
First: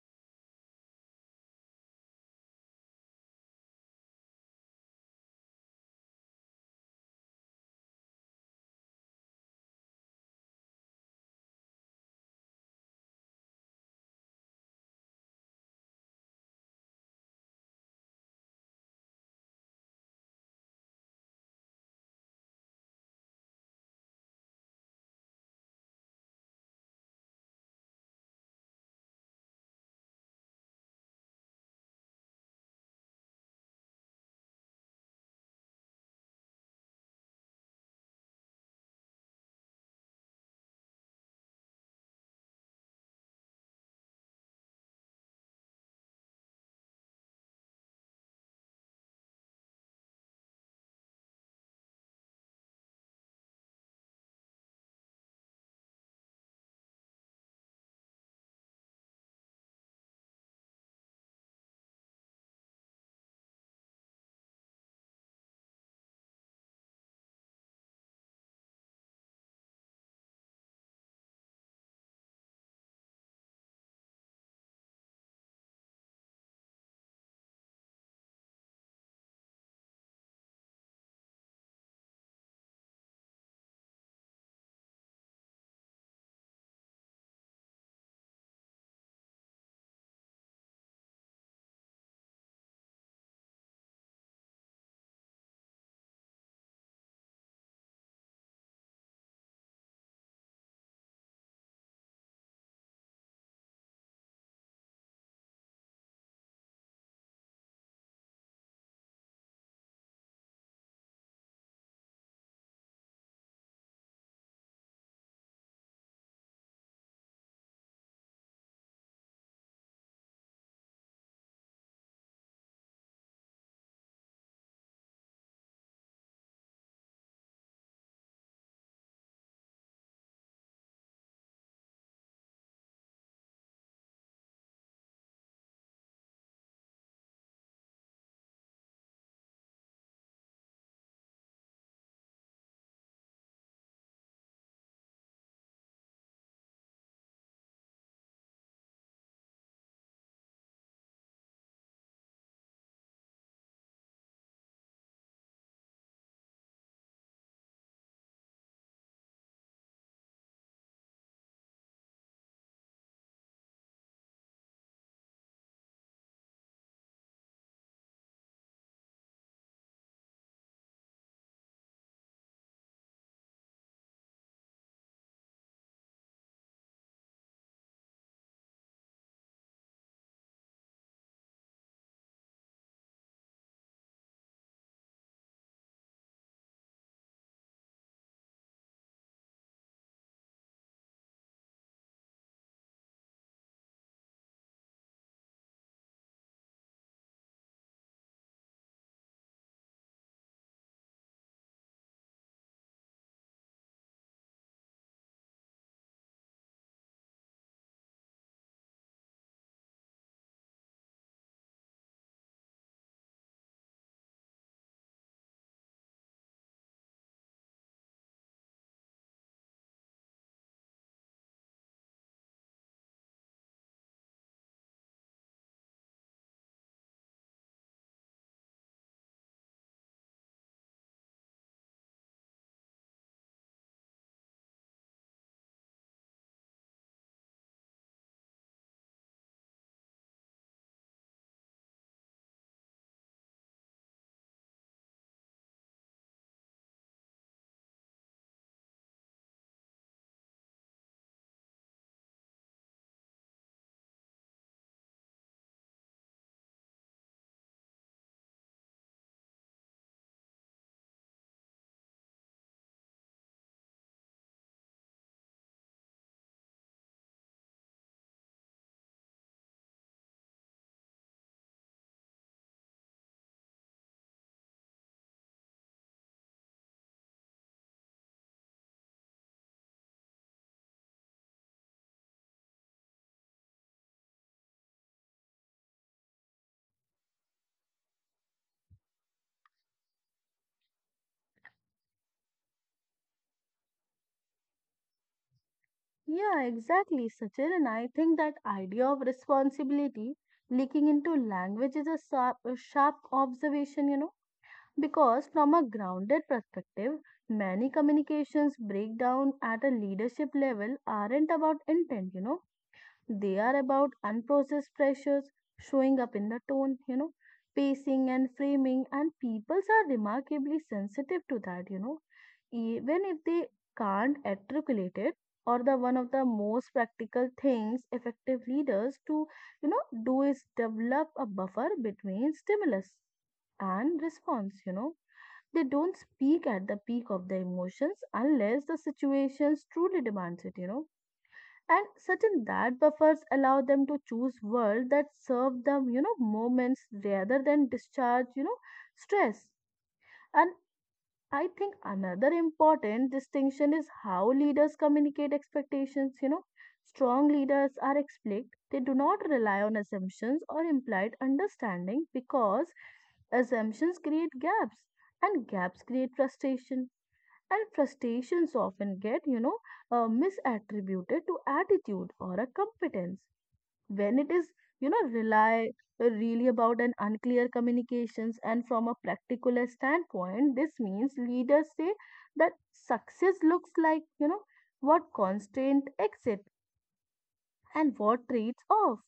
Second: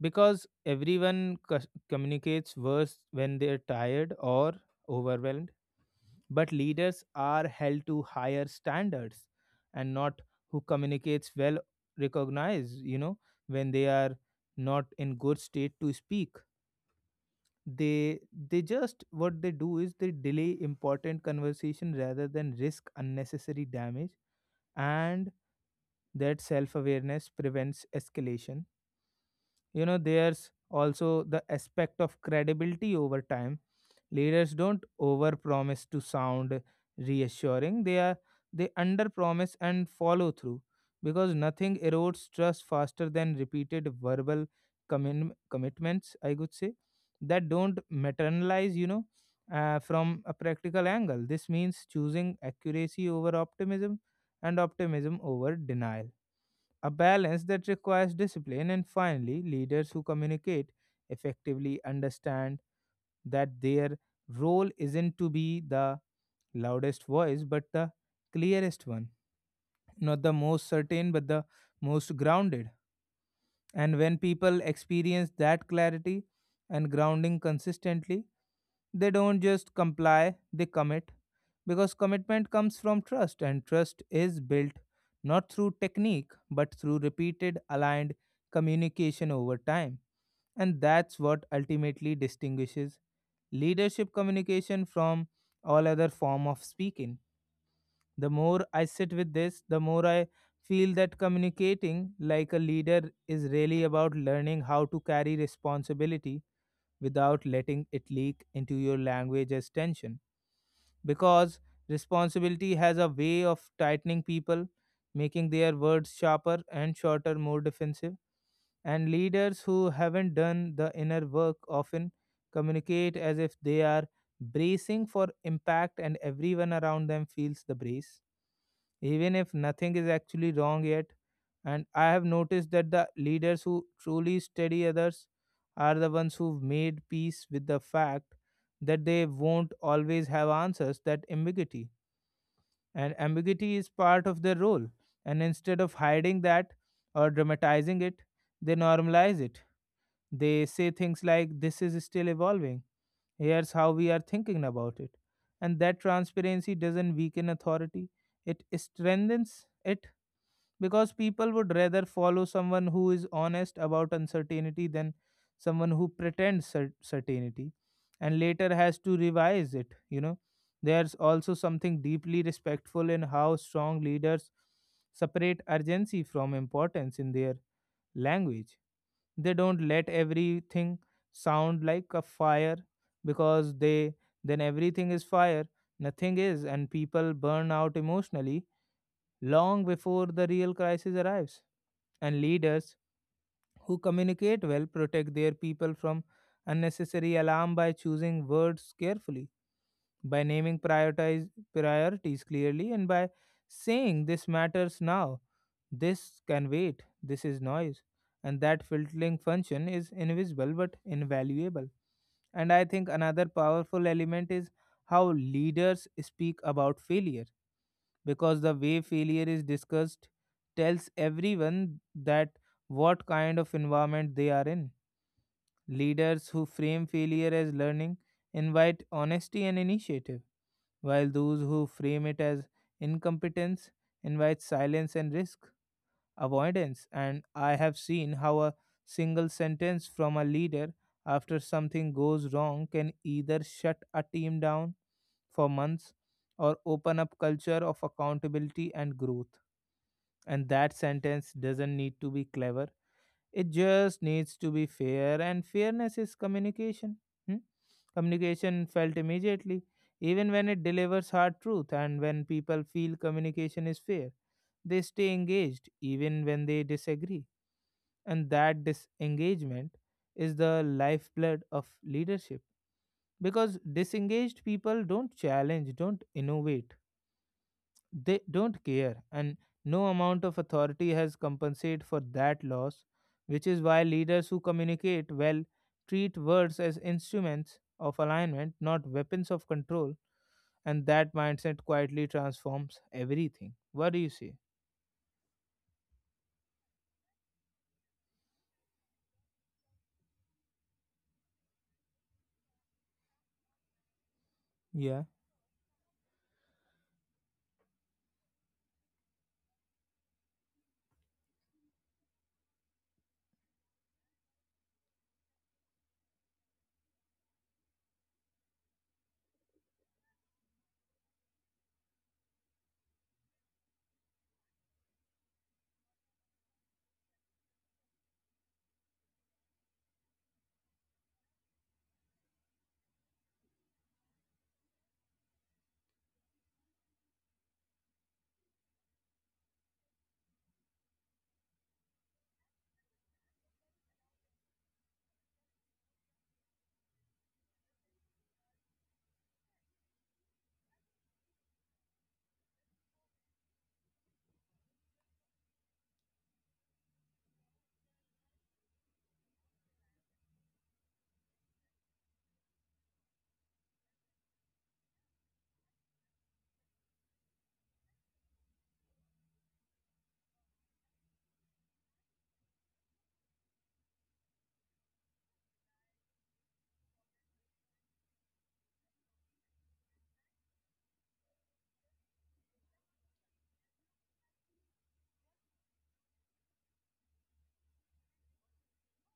S1: because everyone communicates worse when they're tired or overwhelmed. But leaders are held to higher standards, and not who communicates well recognize, you know, when they are not in good state to speak. They they just what they do is they delay important conversation rather than risk unnecessary damage, and that self awareness prevents escalation. You know, there's also the aspect of credibility over time. Leaders don't overpromise to sound reassuring. They underpromise and follow through, because nothing erodes trust faster than repeated verbal commitments, I could say, that don't materialize, you know. From a practical angle, this means choosing accuracy over optimism and optimism over denial, a balance that requires discipline. And finally, leaders who communicate effectively understand that their role isn't to be the loudest voice, but the clearest one, not the most certain, but the most grounded. And when people experience that clarity and grounding consistently, they don't just comply, they commit. Because commitment comes from trust, and trust is built not through technique, but through repeated aligned communication over time. And that's what ultimately distinguishes leadership communication from all other form of speaking. The more I sit with this, the more I feel that communicating like a leader is really about learning how to carry responsibility without letting it leak into your language as tension. Because responsibility has a way of tightening people, making their words sharper and shorter, more defensive. And leaders who haven't done the inner work often communicate as if they are bracing for impact, and everyone around them feels the brace even if nothing is actually wrong yet. And I have noticed that the leaders who truly study others are the ones who've made peace with the fact that they won't always have answers, that ambiguity. And ambiguity is part of their role. And instead of hiding that or dramatizing it, they normalize it. They say things like, "This is still evolving. Here's how we are thinking about it." And that transparency doesn't weaken authority, it strengthens it, because people would rather follow someone who is honest about uncertainty than someone who pretends certainty and later has to revise it, you know. There's also something deeply respectful in how strong leaders separate urgency from importance in their language. They don't let everything sound like a fire, because they, then everything is fire, nothing is, and people burn out emotionally long before the real crisis arrives. And leaders who communicate well protect their people from unnecessary alarm by choosing words carefully, by naming priorities clearly, and by saying this matters now, this can wait, this is noise. And that filtering function is invisible but invaluable. And I think another powerful element is how leaders speak about failure, because the way failure is discussed tells everyone that what kind of environment they are in. Leaders who frame failure as learning invite honesty and initiative, while those who frame it as incompetence invite silence and risk avoidance. And I have seen how a single sentence from a leader after something goes wrong can either shut a team down for months or open up culture of accountability and growth, and that sentence doesn't need to be clever, it just needs to be fair, and fairness is communication. Hmm? Communication felt immediately, even when it delivers hard truth, and when people feel communication is fair, they stay engaged even when they disagree. And that disengagement is the lifeblood of leadership, because disengaged people don't challenge, don't innovate, they don't care, and no amount of authority has compensated for that loss, which is why leaders who communicate well treat words as instruments of alignment, not weapons of control, and that mindset quietly transforms everything. What do you say?
S2: Yeah, exactly, Sachin. And I think that idea of responsibility leaking into language is a sharp observation,
S1: Yeah,
S2: because from a grounded perspective, many communications breakdown at a leadership level aren't about intent, they are about unprocessed pressures showing up in the tone, pacing and framing, and peoples are remarkably sensitive to that, even if they can't articulate it. Or the one of the most practical things effective leaders to, do is develop a buffer between stimulus and response. They don't speak at the peak of the emotions unless the situations truly demands it, and certain that buffers allow them to choose words that serve them moments rather than discharge stress. And I think another important distinction is how leaders communicate expectations. Strong leaders are explicit, they do not rely on assumptions or implied understanding because assumptions create gaps, and gaps create frustration, and frustrations often get misattributed to attitude or a competence when it is rely really about an unclear communications. And from a practical standpoint, this means leaders say that success looks like, what constant exit and what trades off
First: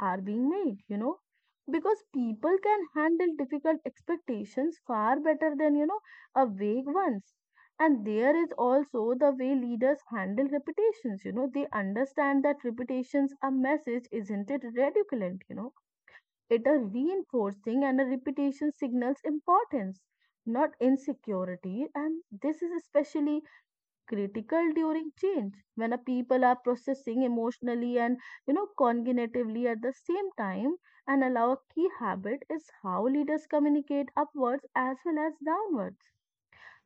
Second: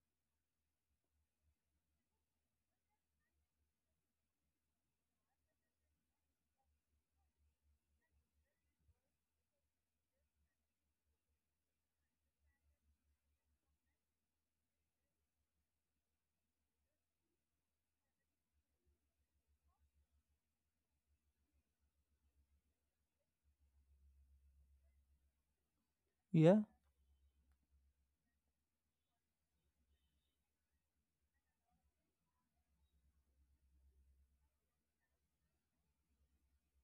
S2: are being made, because people can handle difficult expectations far better than, a vague ones. And there is also the way leaders handle reputations, they understand that reputations a message isn't it redundant, it a reinforcing and a reputation signals importance, not insecurity. And this is especially critical during change when a people are
S1: yeah,
S2: processing emotionally and cognitively at the same time. And allow a key habit is how leaders communicate upwards as well as downwards.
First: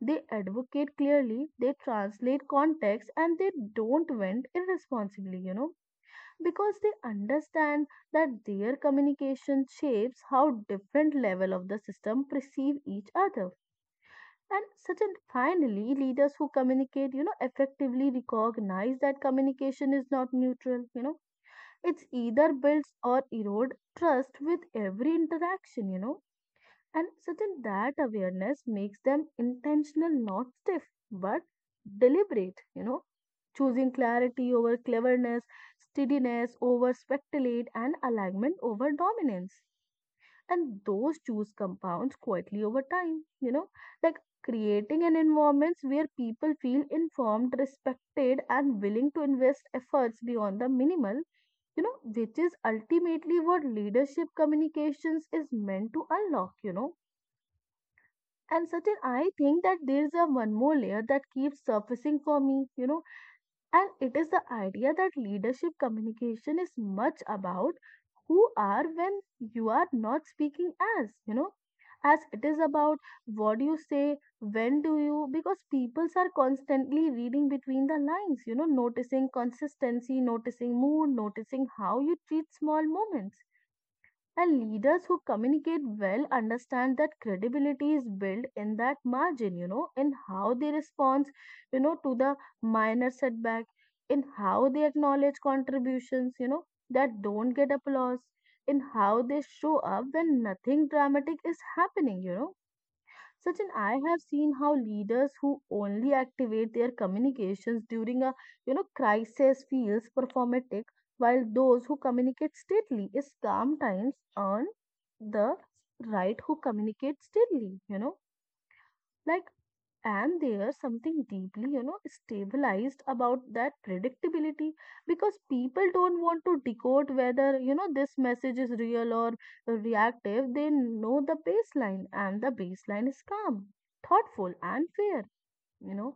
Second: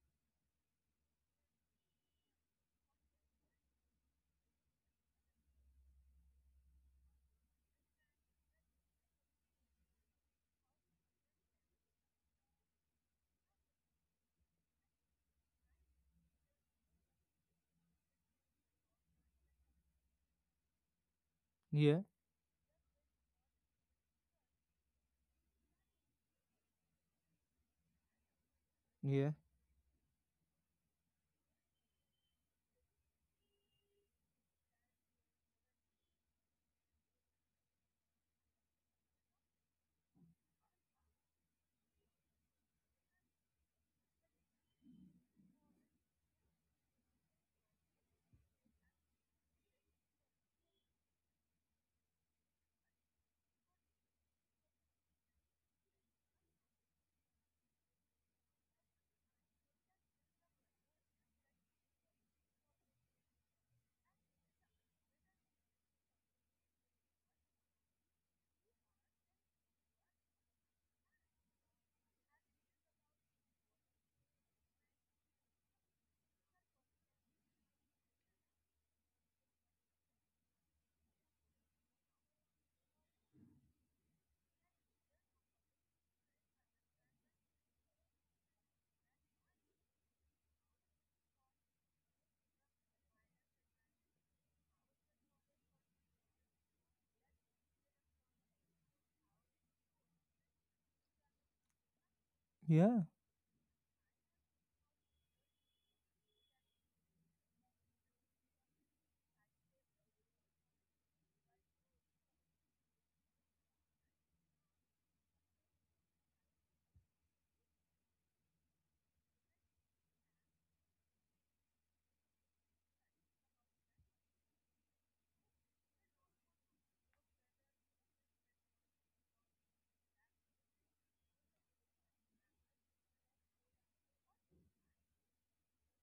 S2: They advocate clearly, they translate context, and they don't vent irresponsibly, because they understand that their communication shapes how different level of the system perceive each other. And such and finally, leaders who communicate, effectively recognize that communication is not neutral.
S1: yeah,
S2: It's either builds or erode trust with every interaction. And such and that awareness makes them
S1: yeah,
S2: intentional, not stiff, but deliberate, choosing clarity over cleverness, steadiness over speculate, and alignment over dominance. And those choose compounds quietly over time you know like creating an environment where people feel informed, respected, and willing to invest efforts beyond the minimal, which is ultimately what leadership communications is meant to unlock. And certain I think that there is a one more layer that keeps surfacing for me, and it is the idea that leadership communication is much about who are when you are not speaking as, as it is about what do you say, when do you, because peoples are constantly reading between the lines, noticing consistency, noticing mood, noticing how you treat small moments. And leaders who communicate well understand that credibility is built in that margin, in how they respond, to the minor setback, in how they acknowledge contributions, that don't get applause, in how they show up when nothing dramatic is happening.
S1: yeah,
S2: Sachin, I have seen how leaders who only activate their communications during a crisis feels performative, while those who communicate steadily is calm times earn the right who communicate steadily. Like, and there's something deeply stabilized about that predictability because people don't want to decode whether this message is real or reactive. They know the baseline, and the baseline is calm, thoughtful, and fair you know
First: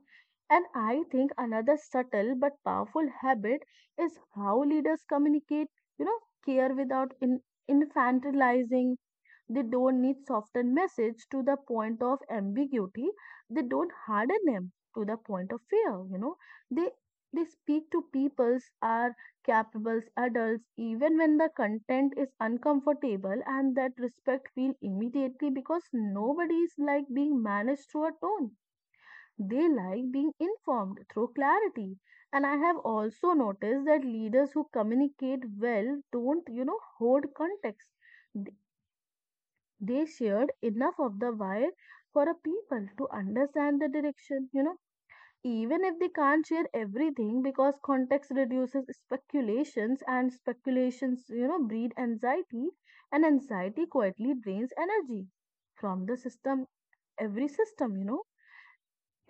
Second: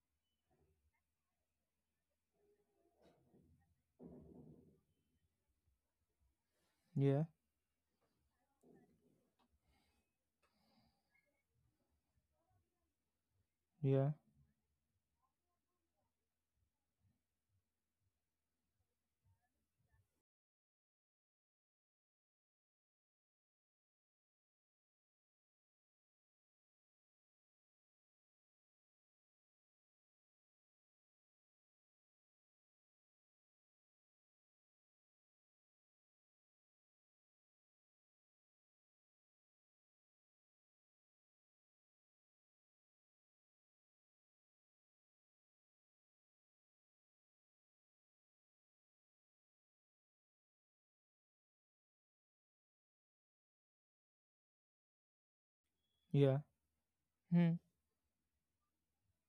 S2: and I think another subtle but powerful habit is how leaders communicate you know care without
S1: yeah,
S2: infantilizing. They don't need soften message to the point of ambiguity. They don't
S1: yeah,
S2: harden them to the point of fear. They they speak to peoples are capable adults even when the content is uncomfortable, and that respect feel immediately because nobody is like being managed through a tone, they like being informed through clarity. And I have also noticed that leaders who communicate well don't hold context, they shared enough of the wire for a people to understand the direction, Even if they can't share everything, because context reduces speculations, and speculations, breed anxiety, and anxiety quietly drains energy from the
S1: yeah,
S2: system, every
S1: Hmm,
S2: system.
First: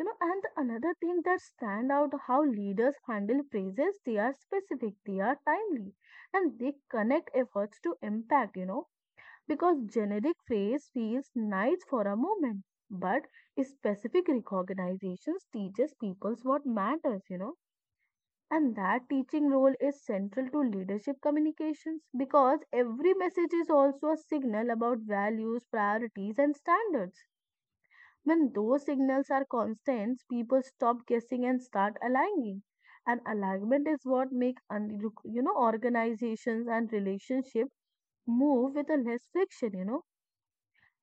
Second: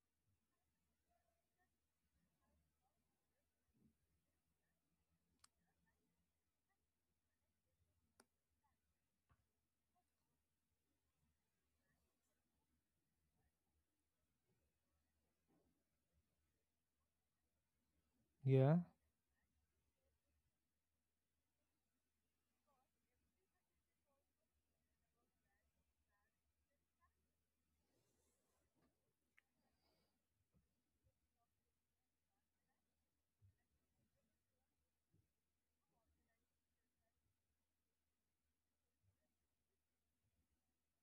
S2: And another thing that stand out how leaders handle praises. They are specific, they are timely, and they connect efforts to impact, because generic phrase feels nice for a moment, but specific recognitions teaches people what matters. And
S1: yeah,
S2: that teaching role is central to leadership communications because every message is also a signal about values, priorities, and standards. When those signals are constant, people stop guessing and start aligning. And alignment is what makes organizations and relationships move with a less friction,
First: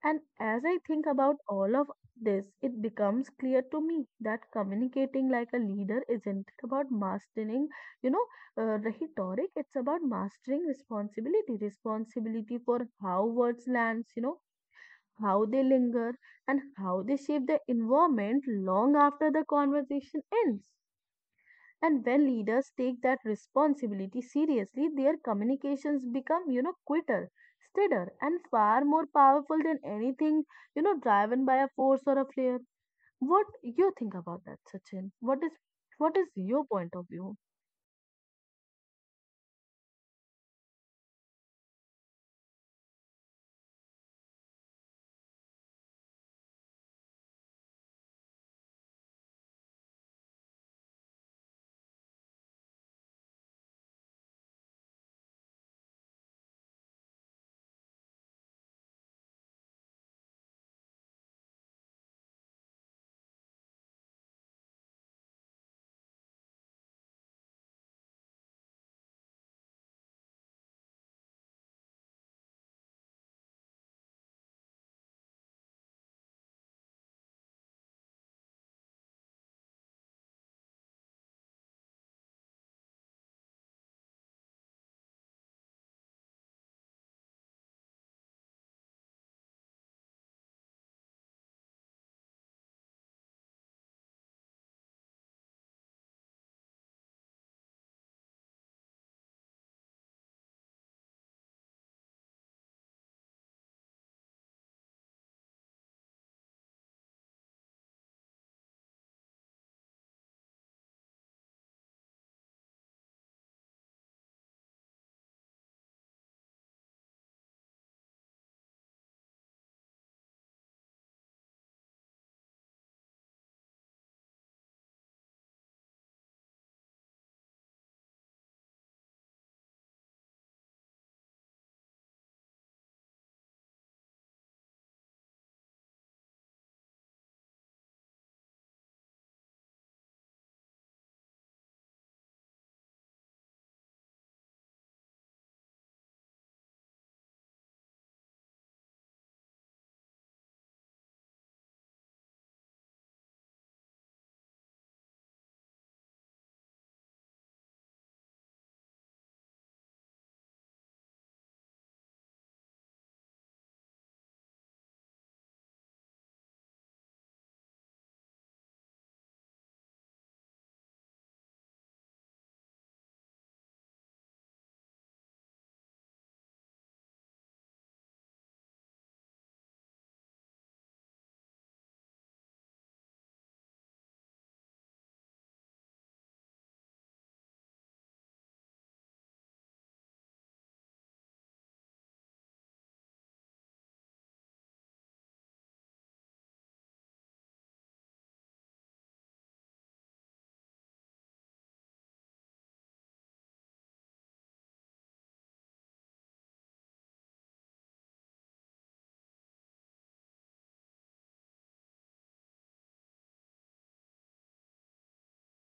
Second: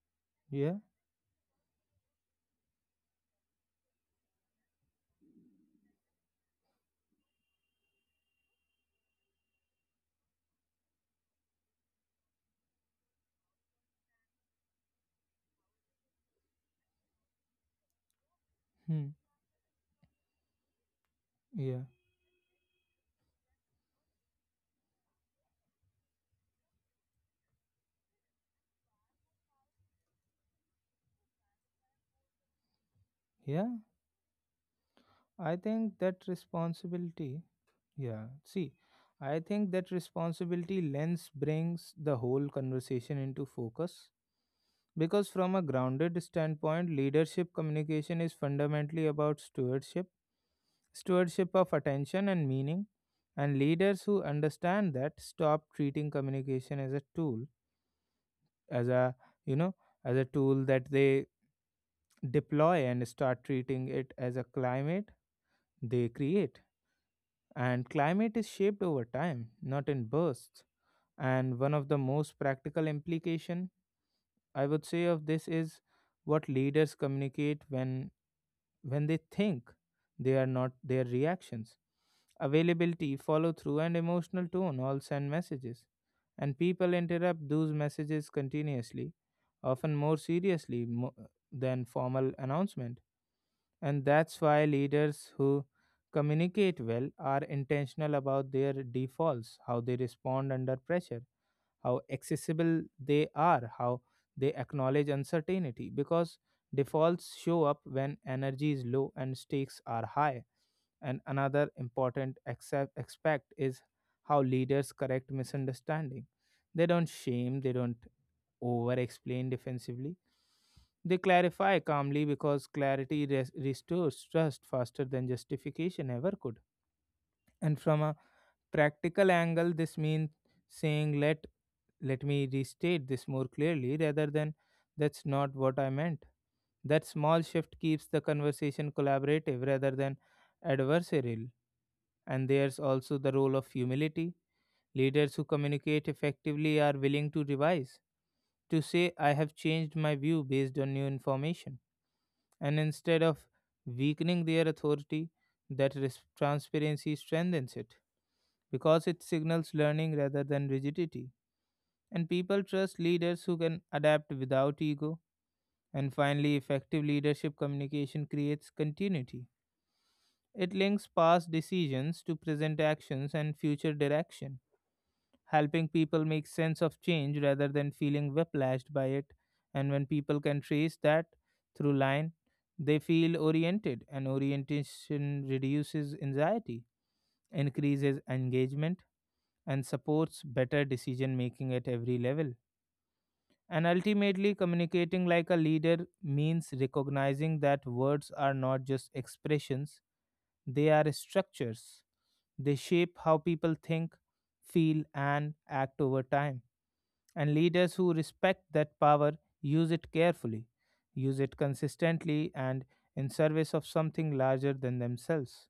S2: and as
S1: yeah.
S2: I think about all of this, it becomes clear to me that communicating like a leader isn't about mastering, you know, rhetoric. It's about mastering responsibility, responsibility for how words lands, how they linger, and how they shape the environment long
S1: Hmm,
S2: after the conversation ends.
S1: yeah,
S2: And when leaders take that responsibility seriously, their communications become, quicker, steadier, and far more powerful than anything, driven by a force or a flare. What
S1: yeah.
S2: you think about that, Sachin? What is
S1: I think
S2: what
S1: that
S2: is your point of view?
S1: responsibility. Yeah, see, I think that responsibility lens brings the whole conversation into focus, because from a grounded standpoint, leadership communication is fundamentally about stewardship, stewardship of attention and meaning. And leaders who understand that stop treating communication as a tool, as a, you know, as a tool that they deploy, and start treating it as a climate they create. And climate is shaped over time, not in bursts. And one of the most practical implication, I would say, of this is what leaders communicate when they think they are not their reactions. Availability, follow through and emotional tone all send messages. And people interrupt those messages continuously, often more seriously than formal announcement. And that's why leaders who communicate well are intentional about their defaults, how they respond under pressure, how accessible they are, how they acknowledge uncertainty, because defaults show up when energy is low and stakes are high. And another important aspect is how leaders correct misunderstanding. They don't shame, they don't over explain defensively. They clarify calmly because clarity restores trust faster than justification ever could. And from a practical angle, this means saying, let me restate this more clearly, rather than that's not what I meant. That small shift keeps the conversation collaborative rather than adversarial. And there's also the role of humility. Leaders who communicate effectively are willing to revise, to say, I have changed my view based on new information. And instead of weakening their authority, that transparency strengthens it because it signals learning rather than rigidity. And people trust leaders who can adapt without ego. And finally, effective leadership communication creates continuity. It links past decisions to present actions and future direction, helping people make sense of change rather than feeling whiplashed by it. And when people can trace that through line, they feel oriented, and orientation reduces anxiety, increases engagement, and supports better decision making at every level. And ultimately, communicating like a leader means recognizing that words are not just expressions, they are structures. They shape how people think, feel, and act over time, and leaders who respect that power use it carefully, use it consistently, and in service of something larger than themselves.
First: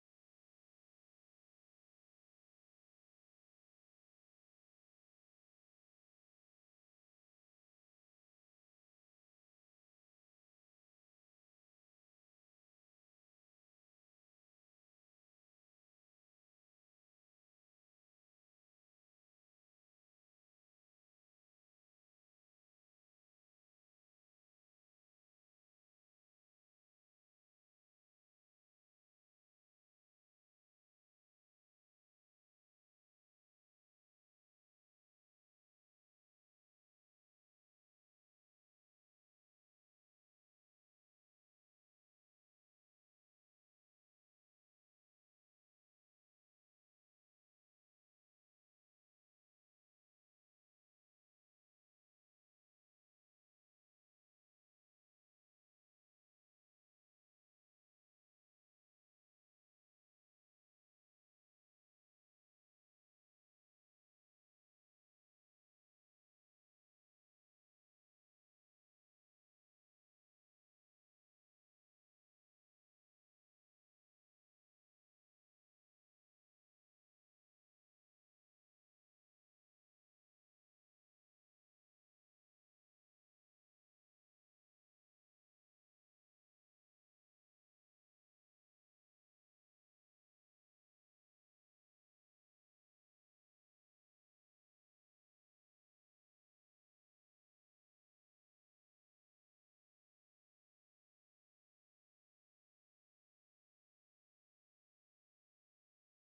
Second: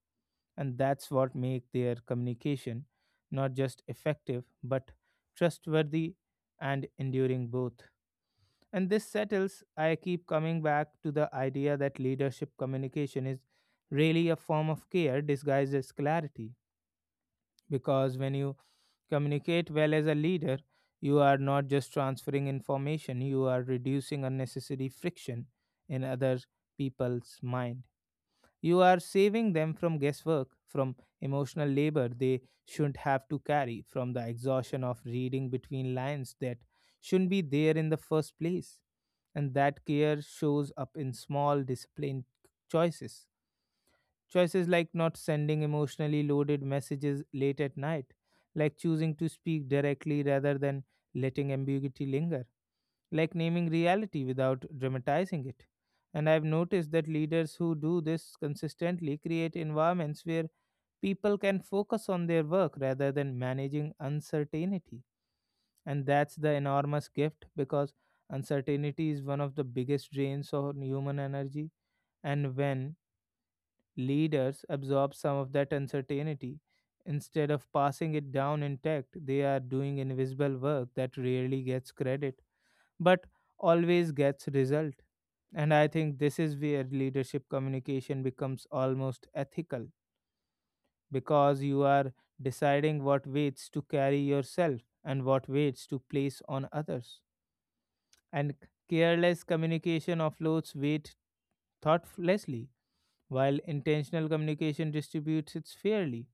S1: And that's what makes their communication not just effective, but trustworthy and enduring both. And this settles, I keep coming back to the idea that leadership communication is really a form of care disguised as clarity. Because when you communicate well as a leader, you are not just transferring information, you are reducing unnecessary friction in other people's mind. You are saving them from guesswork, from emotional labor they shouldn't have to carry, from the exhaustion of reading between lines that shouldn't be there in the first place. And that care shows up in small, disciplined choices. Choices like not sending emotionally loaded messages late at night, like choosing to speak directly rather than letting ambiguity linger, like naming reality without dramatizing it. And I've noticed that leaders who do this consistently create environments where people can focus on their work rather than managing uncertainty. And that's the enormous gift because uncertainty is one of the biggest drains on human energy. And when leaders absorb some of that uncertainty instead of passing it down intact, they are doing invisible work that rarely gets credit, but always gets result. And I think this is where leadership communication becomes almost ethical because you are deciding what weights to carry yourself and what weights to place on others. And careless communication offloads weight thoughtlessly, while intentional communication distributes it fairly.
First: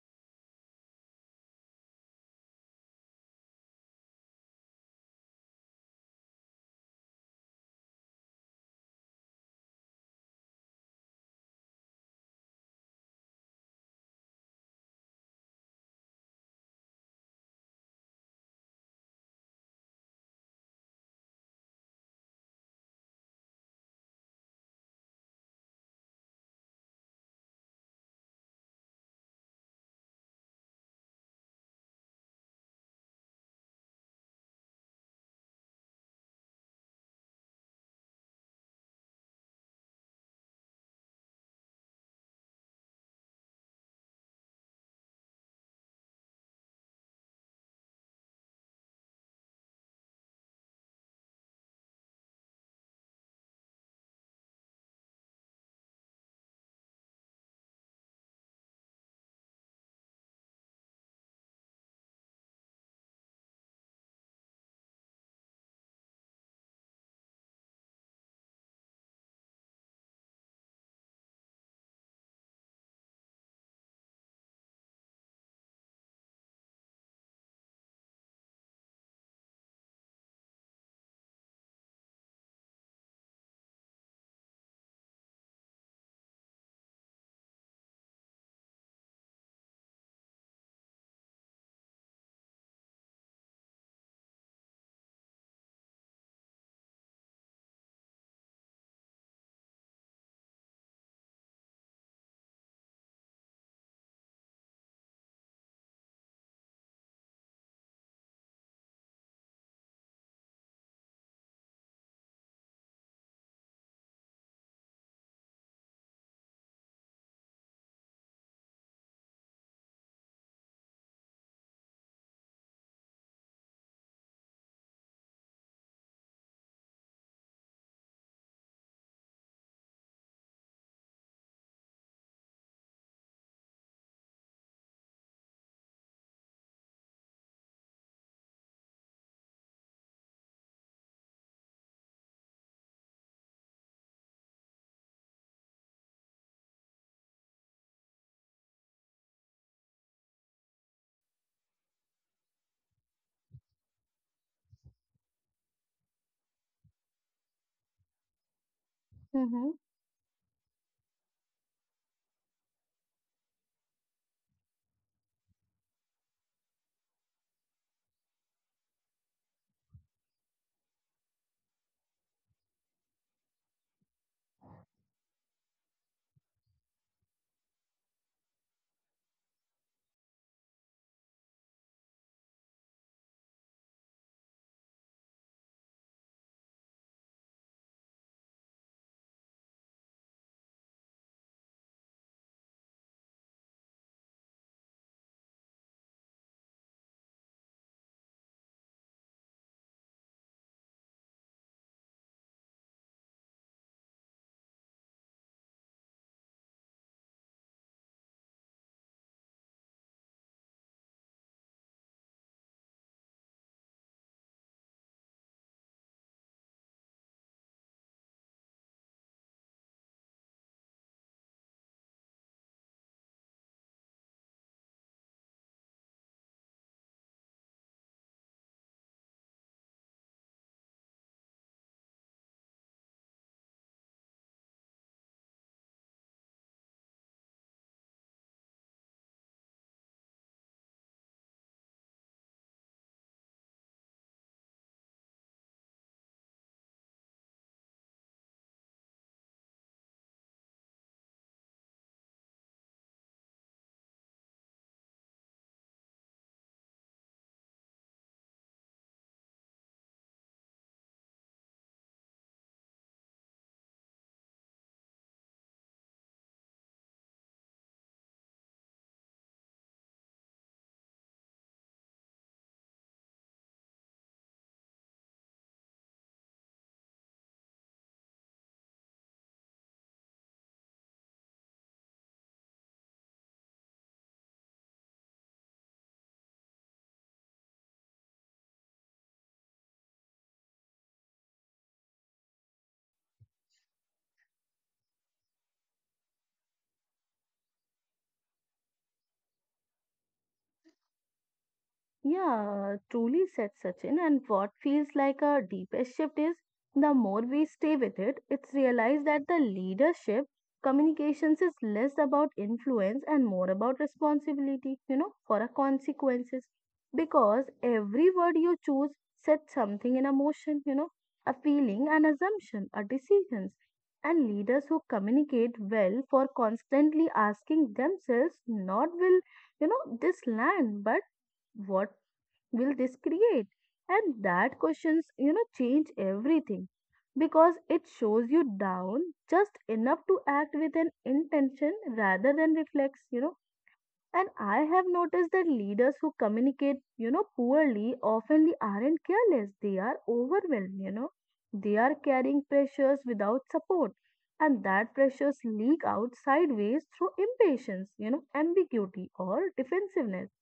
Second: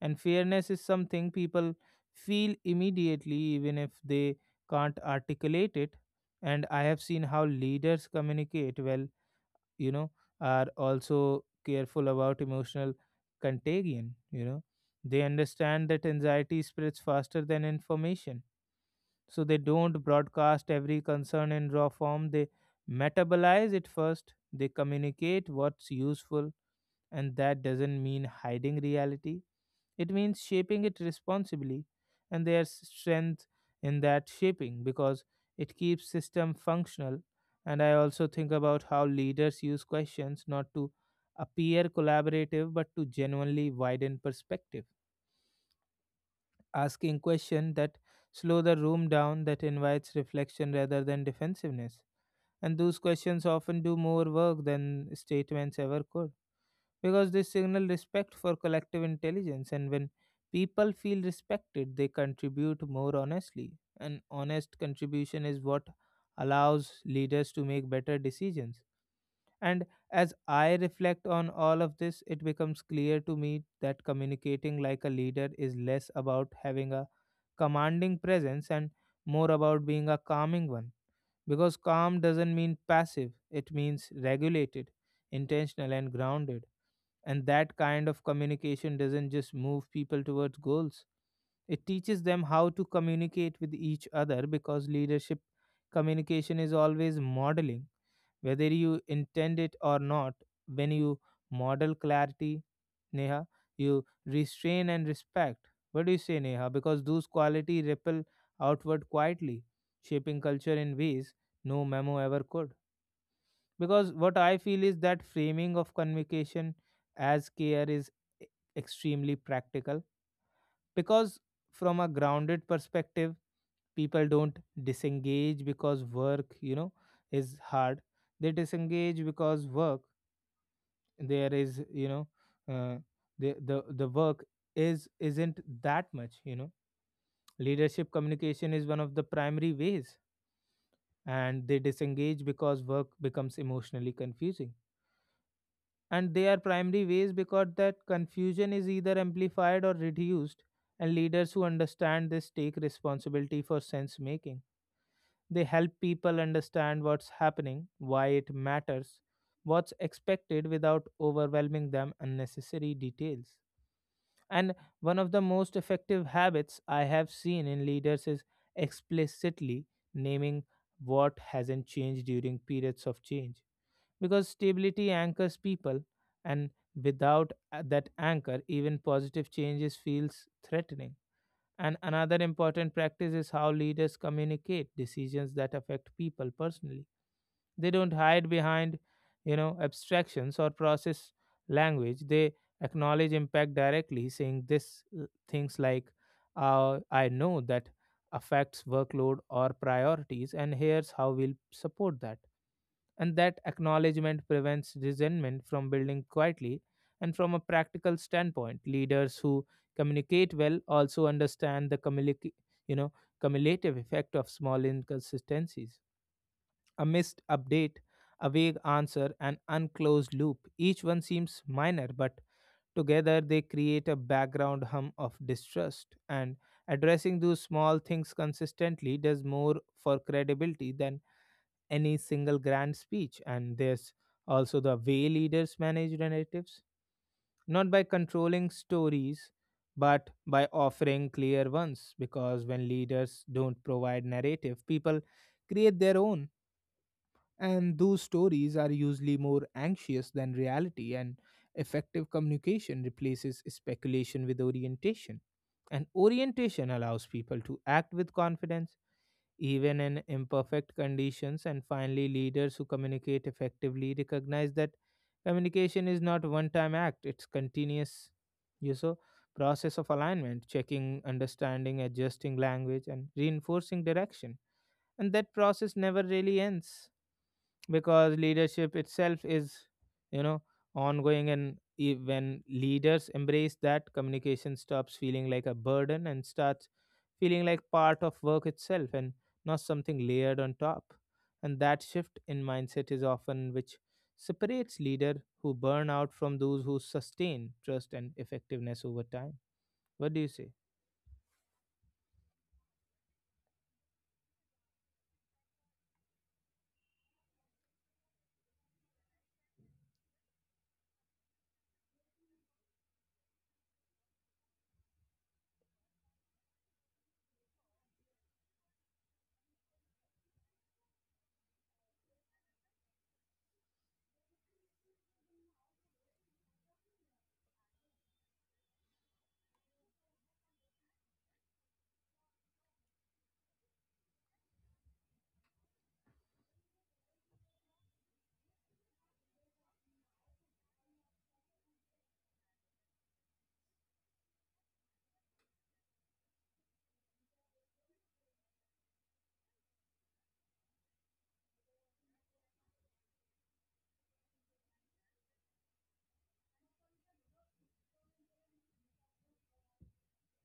S1: And fairness is something people feel immediately, even if they can't articulate it. And I have seen how leaders communicate well, you know, are also careful about emotional contagion. They understand that anxiety spreads faster than information. So they don't broadcast every concern in raw form. They metabolize it first. They communicate what's useful, and that doesn't mean hiding reality, it means shaping it responsibly, and there's strength in that shaping because it keeps system functional. And I also think about how leaders use questions not to appear collaborative but to genuinely widen perspective, asking questions that slow the room down, that invites reflection rather than defensiveness. And those questions often do more work than statements ever could because they signal respect for collective intelligence, and when people feel respected they contribute more honestly, and honest contribution is what allows leaders to make better decisions. And as I reflect on all of this, it becomes clear to me that communicating like a leader is less about having a commanding presence and more about being a calming one, because calm doesn't mean passive, it means regulated, intentional and grounded. And that kind of communication doesn't just move people towards goals, it teaches them how to communicate with each other, because leadership communication is always modeling, whether you intend it or not. When you model clarity, Neha, you restrain and respect. What do you say, Neha? Because those qualities ripple outward quietly, shaping culture in ways no memo ever could, because what I feel is that framing of communication as care is e- extremely practical because from a grounded perspective people don't disengage because work is hard. They disengage because work there is uh, the work is isn't that much. Leadership communication is one of the primary ways, and they disengage because work becomes emotionally confusing, and they are primary ways because that confusion is either amplified or reduced. And leaders who understand this take responsibility for sense making. They help people understand what's happening, why it matters,
S2: Mm-hmm.
S1: what's expected without overwhelming them unnecessary details. And one of the most effective habits I have seen in leaders is explicitly naming what hasn't changed during periods of change, because stability anchors people, and without that anchor even positive changes feels threatening. And another important practice is how leaders communicate decisions that affect people personally. They don't hide behind, abstractions or process language. They acknowledge impact directly, saying this things like, I know that affects workload or priorities, and here's how we'll support that. And that acknowledgement prevents resentment from building quietly. And from a practical standpoint, leaders who communicate well also understand the you know, cumulative effect of small inconsistencies. A missed update, a vague answer, an unclosed loop. Each one seems minor, but together they create a background hum of distrust. And addressing those small things consistently does more for credibility than any single grand speech. And there's also the way leaders manage narratives, not by controlling stories, but by offering clear ones. Because when leaders don't provide narrative, people create their own. And those stories are usually more anxious than reality, and effective communication replaces speculation with orientation. And orientation allows people to act with confidence even in imperfect conditions. And finally, leaders who communicate effectively recognize that communication is not one time act, it's continuous you so process of alignment, checking, understanding, adjusting language, and reinforcing direction. And that process never really ends because leadership itself is, you know ongoing, and when leaders embrace that, communication stops feeling like a burden and starts feeling like part of work itself, and not something layered on top. And that shift in mindset is often which separates leader who burn out from those who sustain trust and effectiveness over time. What do you say?
S2: Yeah, truly said Sachin. And what feels like a deepest shift is the more we stay with it, it's realized that the leadership communications is less about influence and more about responsibility, for our consequences. Because every word you choose sets something in a motion, a feeling, an assumption, a decisions. And leaders who communicate well for constantly asking themselves, not will, this land, but what will this create? And that questions, change everything because it shows you down just enough to act with an intention rather than reflex. And I have noticed that leaders who communicate, poorly often aren't careless. They are overwhelmed. They are carrying pressures without support. And that pressures leak out sideways through impatience, ambiguity or defensiveness,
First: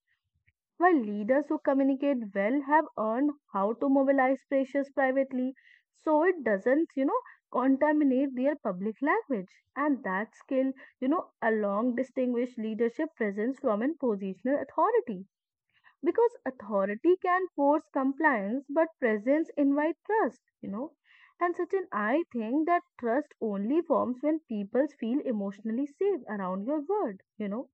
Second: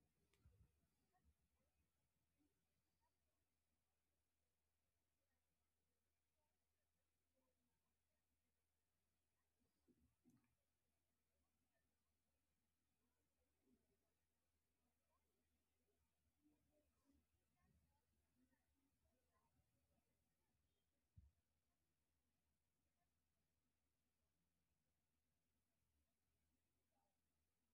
S2: while leaders who communicate well have earned how to mobilize pressures privately, so it doesn't, contaminate their public language. And that skill, along distinguish leadership presence from an positional authority. Because authority can force compliance, but presence invite trust. And Sachin, I think that trust only forms when people feel emotionally safe around your word.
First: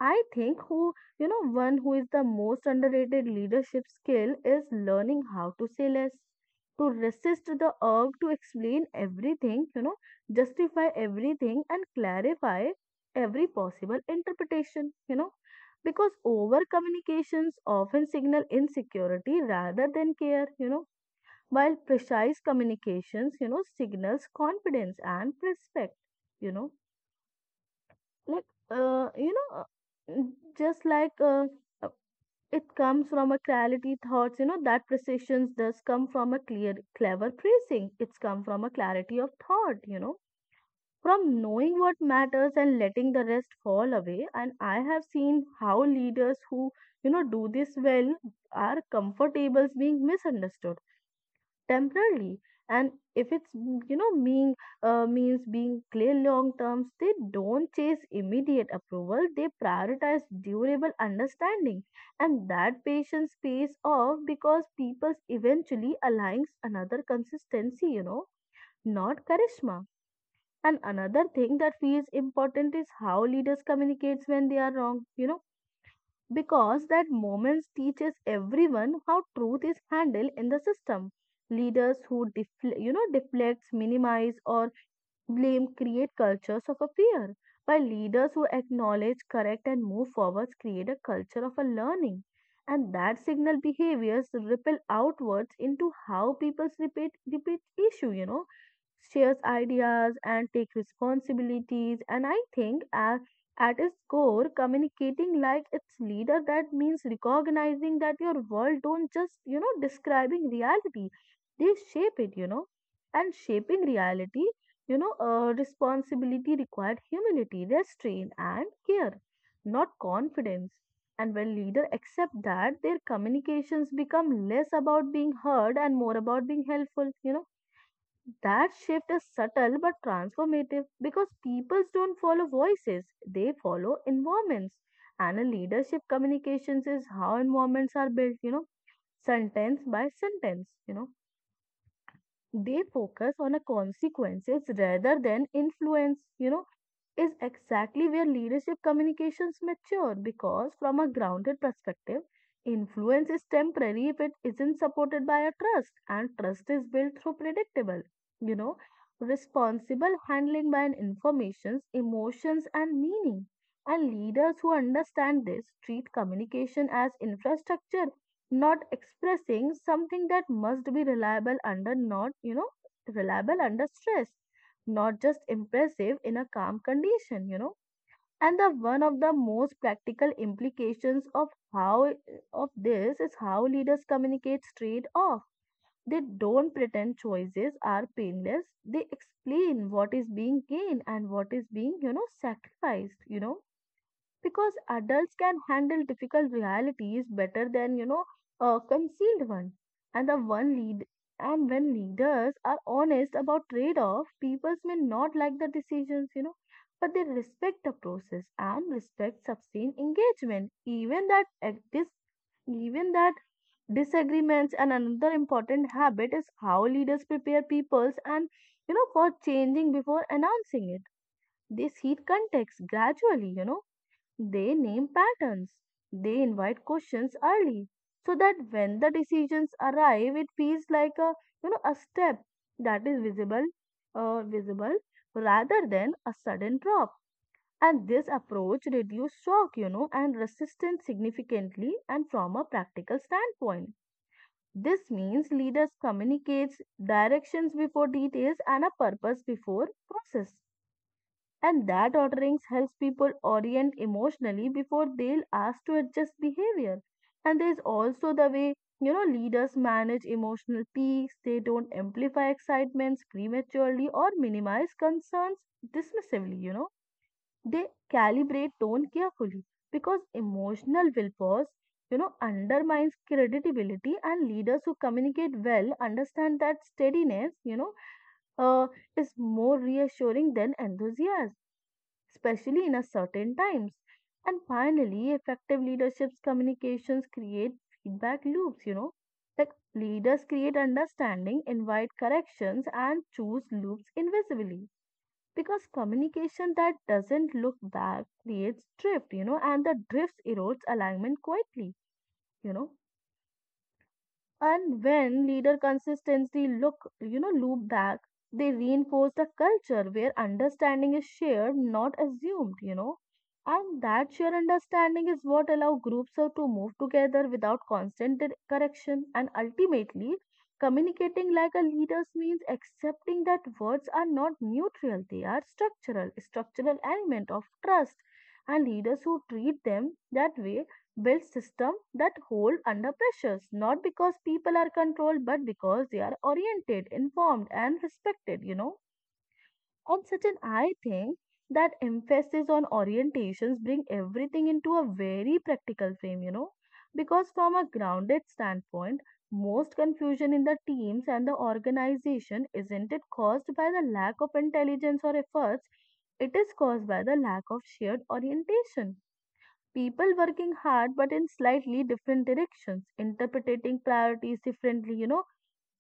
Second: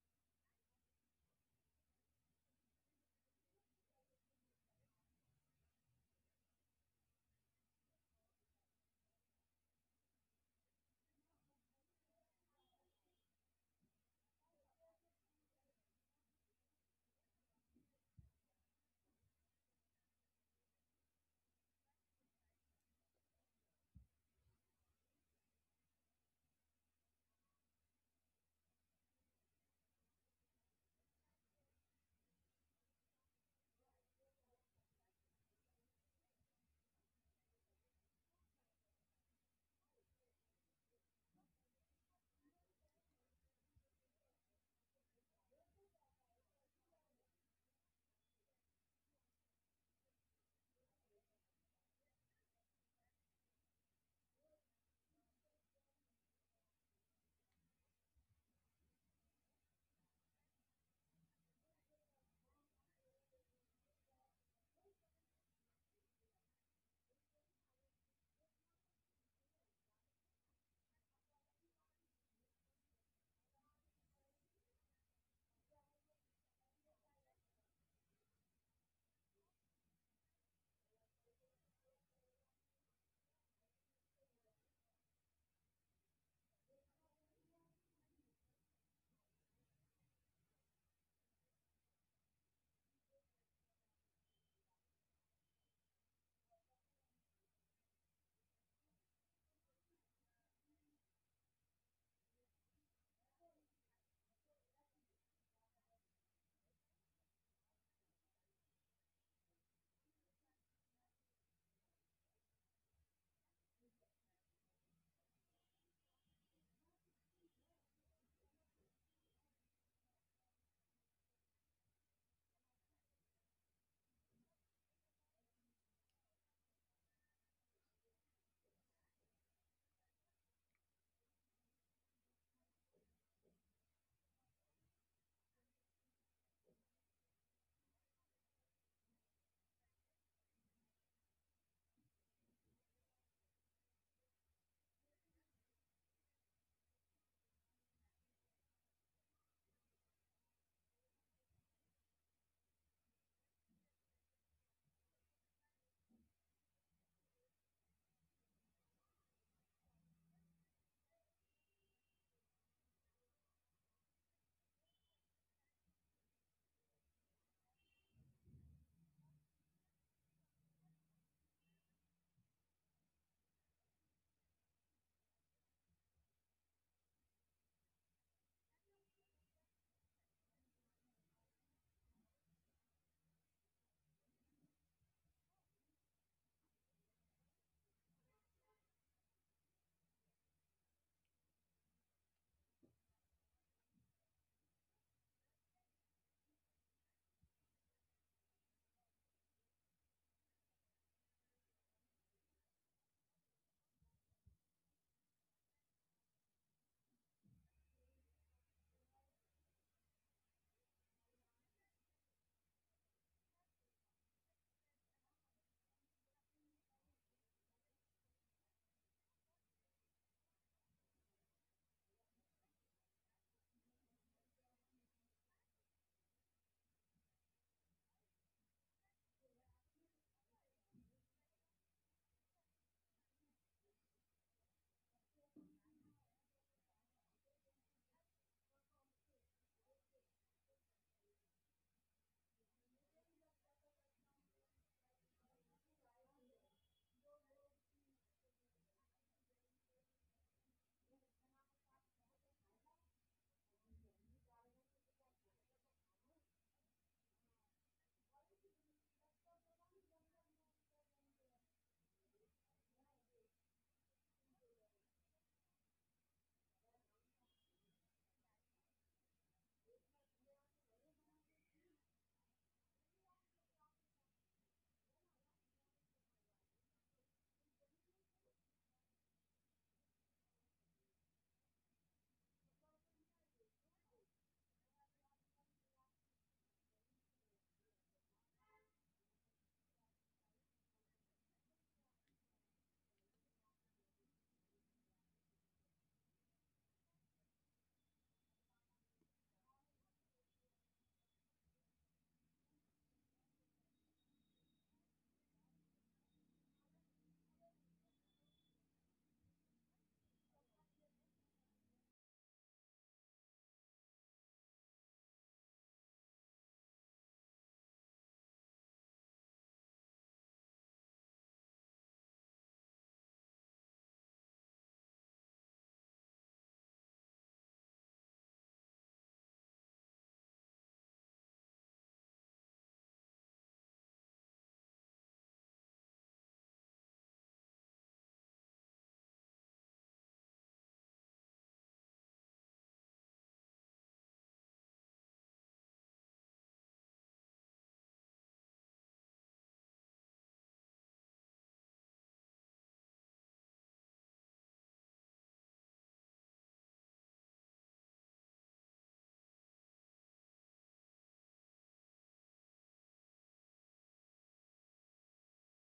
S2: I think one who is the most underrated leadership skill is learning how to say less, to resist the urge to explain everything, justify everything and clarify every possible interpretation, because over communications often signal insecurity rather than care, while precise communications, signals confidence and respect, you know like uh, you know uh, mm, just like uh, it comes from a clarity thoughts, that precisions does come from a clear clever phrasing, it's come from a clarity of thought, from knowing what matters and letting the rest fall away. And I have seen how leaders who do this well are comfortable being misunderstood temporarily, and if it's being means being clear long terms. They don't chase immediate approval, they prioritize durable understanding, and that patience pays off because people eventually aligns another consistency, not charisma. And another thing that feels important is how leaders communicates when they are wrong, because that moment teaches everyone how truth is handled in the system. Leaders who deflects, minimize or blame create cultures of a fear, while leaders who acknowledge correct and move forwards create a culture of a learning. And that signal behaviors ripple outwards into how people repeat issue, shares ideas and take responsibilities. And I think at its core communicating like its leader that means recognizing that your world don't just describing reality, they shape it, and shaping reality responsibility required humility, Restraint, and care, not confidence. And when leaders accept that, their communications become less about being heard and more about being helpful. That shift is subtle but transformative because people don't follow voices, they follow environments. And a leadership communications is how environments are built, sentence by sentence. They focus on a consequences rather than influence. Is exactly where leadership communications mature because, from a grounded perspective, influence is temporary if it isn't supported by a trust, and trust is built through predictable, you know, responsible handling by an informations, emotions, and meaning. And leaders who understand this treat communication as infrastructure, not expressing something that must be reliable under not, reliable under stress, not just impressive in a calm condition. And the one of the most practical implications of how of this is how leaders communicate straight off. They don't pretend choices are painless. They explain what is being gained and what is being sacrificed, because adults can handle difficult realities better than a concealed one. And the one lead and when leaders are honest about trade-off, people may not like the decisions, but they respect the process, and respect sustained engagement, even that disagreements. And another important habit is how leaders prepare peoples and you know for changing before announcing it. They seed context gradually. They name patterns. They invite questions early so that when the decisions arrive, it feels like a you know a step that is visible, visible rather than a sudden drop. And this approach reduces shock, you know, and resistance significantly. And from a practical standpoint, this means leaders communicates directions before details and a purpose before process. And that orderings helps people orient emotionally before they'll ask to adjust behavior. And there's also the way, you know, leaders manage emotional peaks. They don't amplify excitements prematurely or minimize concerns dismissively, you know. They calibrate tone carefully because emotional willpower, you know, undermines credibility, and leaders who communicate well understand that steadiness, uh, is more reassuring than enthusiasm, especially in a certain times. And finally, effective leadership's communications create feedback loops, you know. Like leaders create understanding, invite corrections, and choose loops invisibly. Because communication that doesn't look back creates drift, you know, and the drifts erodes alignment quietly, you know. And when leader consistency look, loop back, they reinforce a culture where understanding is shared, not assumed, you know. And that shared understanding is what allow groups of to move together without constant correction. And ultimately, communicating like a leader means accepting that words are not neutral, they are structural, structural element of trust. And leaders who treat them that way build systems that hold under pressures, not because people are controlled, but because they are oriented, informed, and respected, you know. And such an I think that emphasis on orientations bring everything into a very practical frame, you know. Because from a grounded standpoint, most confusion in the teams and the organization isn't it caused by the lack of intelligence or efforts, it is caused by the lack of shared orientation, people working hard but in slightly different directions, interpreting priorities differently, you know,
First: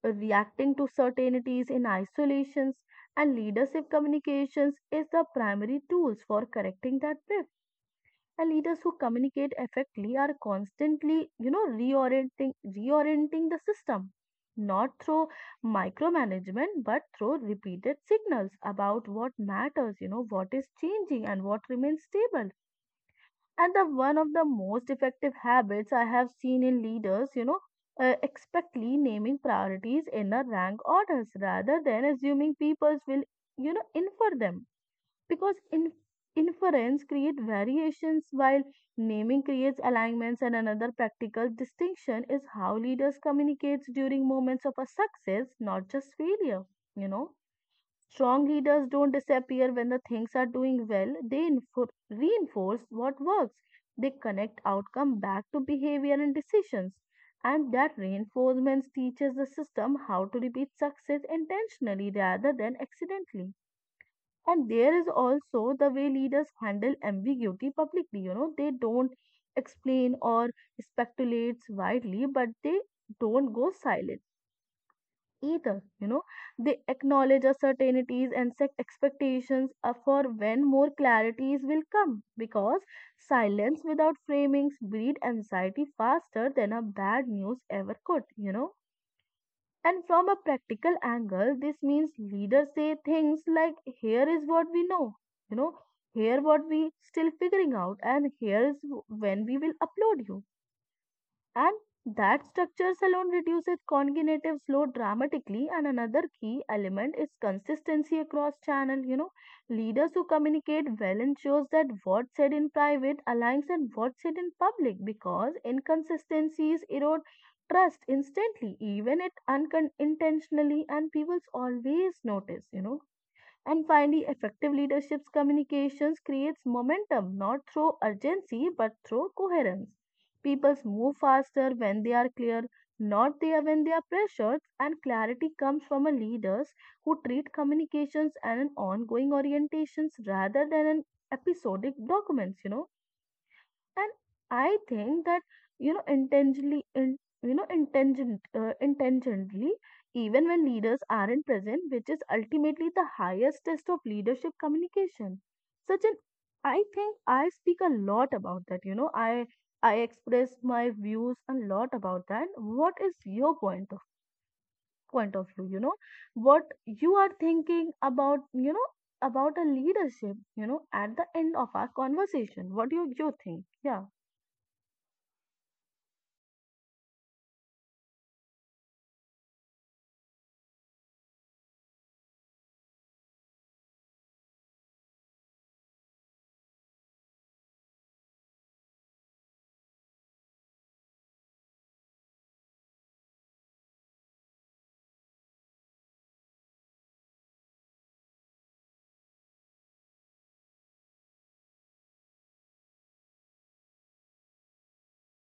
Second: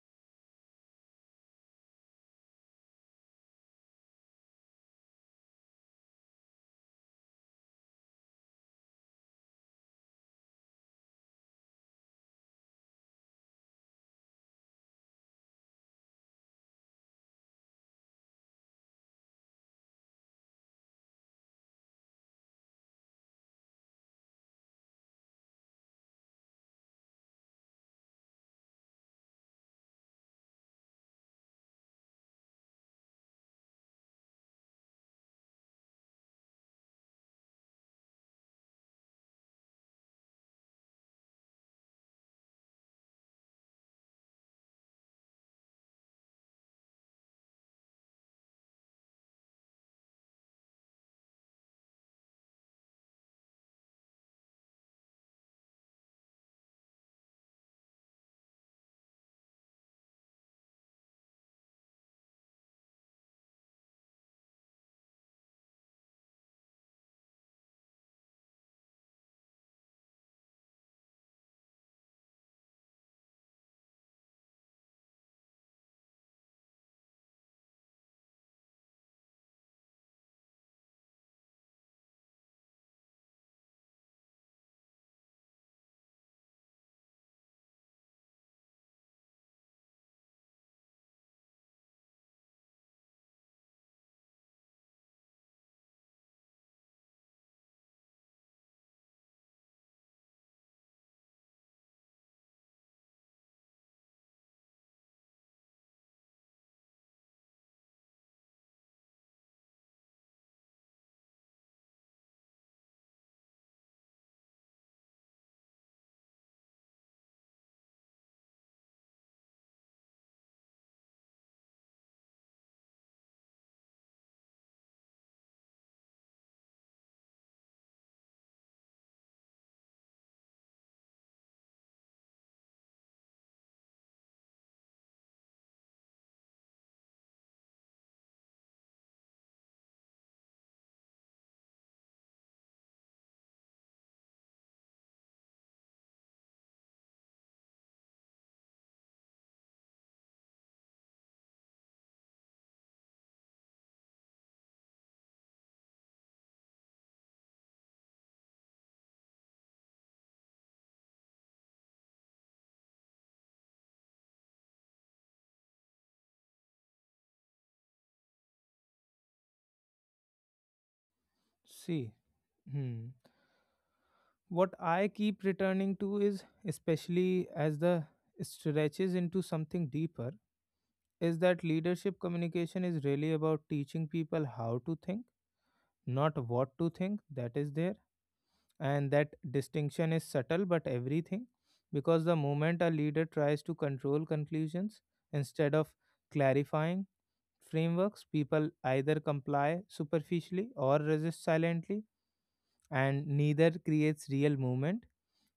S2: reacting to certainties in isolations, and leadership communications is the primary tools for correcting that drift. And leaders who communicate effectively are constantly, you know, reorienting the system, not through micromanagement, but through repeated signals about what matters, you know, what is changing and what remains stable. And the one of the most effective habits I have seen in leaders, expectly naming priorities in a rank orders rather than assuming peoples will, you know, infer them. Because in inference create variations while naming creates alignments. And another practical distinction is how leaders communicates during moments of a success, not just failure, you know. Strong leaders don't disappear when the things are doing well. They reinforce what works. They connect outcome back to behavior and decisions. And that reinforcement teaches the system how to repeat success intentionally rather than accidentally. And there is also the way leaders handle ambiguity publicly. You know, they don't explain or speculate widely, but they don't go silent either. You know, they acknowledge uncertainties and set expectations, for when more clarities will come because silence without framings breed anxiety faster than a bad news ever could, you know. And from a practical angle, this means leaders say things like, here is what we know, you know, here what we still figuring out, and here is when we will upload you, and that structures alone reduces cognitive load dramatically. And another key element is consistency across channel. You know, leaders who communicate well ensures that what said in private aligns and what said in public because inconsistencies erode trust instantly, even it unintentionally, and people always notice. You know, and finally, effective leadership's communications creates momentum not through urgency but through coherence. People move faster when they are clear, not there when they are pressured, and clarity comes from a leaders who treat communications as an ongoing orientations rather than an episodic documents, And I think that, intentionally in, you know intention intentionally, even when leaders aren't present, which is ultimately the highest test of leadership communication. Such an I think I speak a lot about that, I express my views a lot about that. What is your point of view, you know? What you are thinking about, you know, about a leadership, you know, at the end of our
S1: See.
S2: conversation, what do
S1: Hmm.
S2: you think? Yeah.
S1: What I keep returning to is, especially as the stretches into something deeper, is that leadership communication is really about teaching people how to think, not what to think. That is there. And that distinction is subtle but everything. Because the moment a leader tries to control conclusions instead of clarifying frameworks, people either comply superficially or resist silently, and neither creates real movement.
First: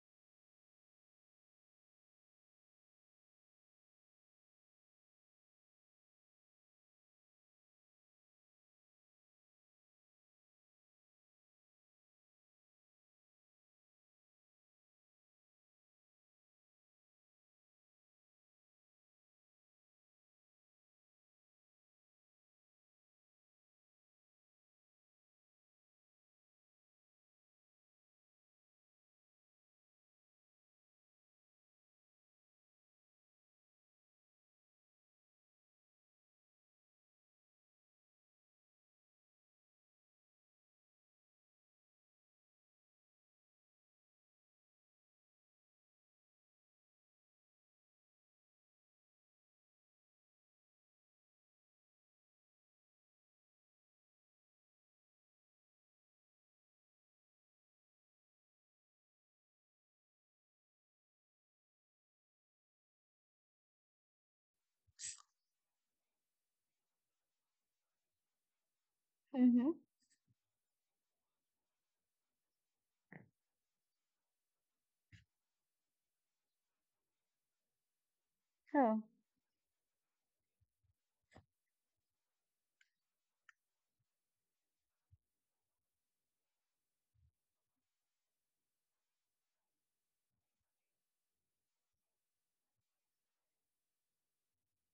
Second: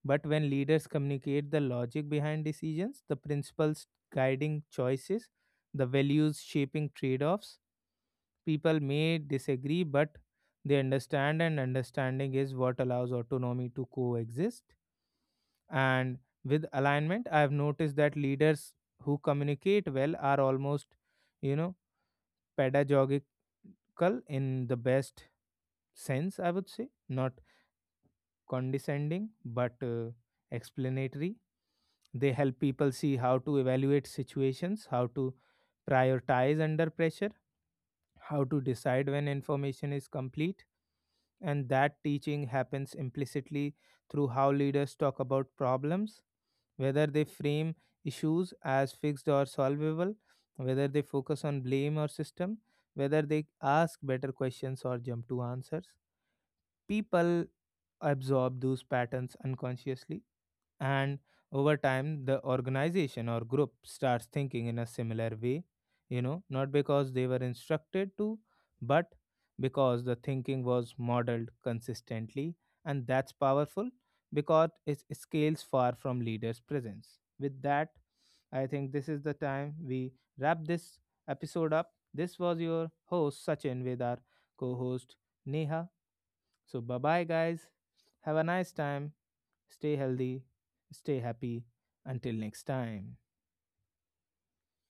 S1: But when leaders communicate the logic behind decisions, the principles guiding choices, the values shaping trade offs, people may disagree, but they understand, and understanding is what allows autonomy to coexist. And with alignment, I have noticed that leaders who communicate well are almost, you know, pedagogical in the best sense, I would say, not condescending but explanatory. They help people see how to evaluate situations, how to prioritize under pressure, how to decide when information is complete. And that teaching happens implicitly through how leaders talk about problems, whether they frame issues as fixed or solvable, whether they focus on blame or system, whether they ask better questions or jump to answers. People absorb those patterns unconsciously, and over time, the organization or group starts thinking in a similar way, you know, not because they were instructed to, but
S2: Mm-hmm.
S1: because the thinking was modeled consistently, and that's powerful because it scales far from leaders' presence. With that, I think
S2: Sure.
S1: this is the time we wrap this episode up. This was your host Sachin with our co host Neha. So, bye bye, guys. Have a nice time. Stay healthy, stay happy. Until next time.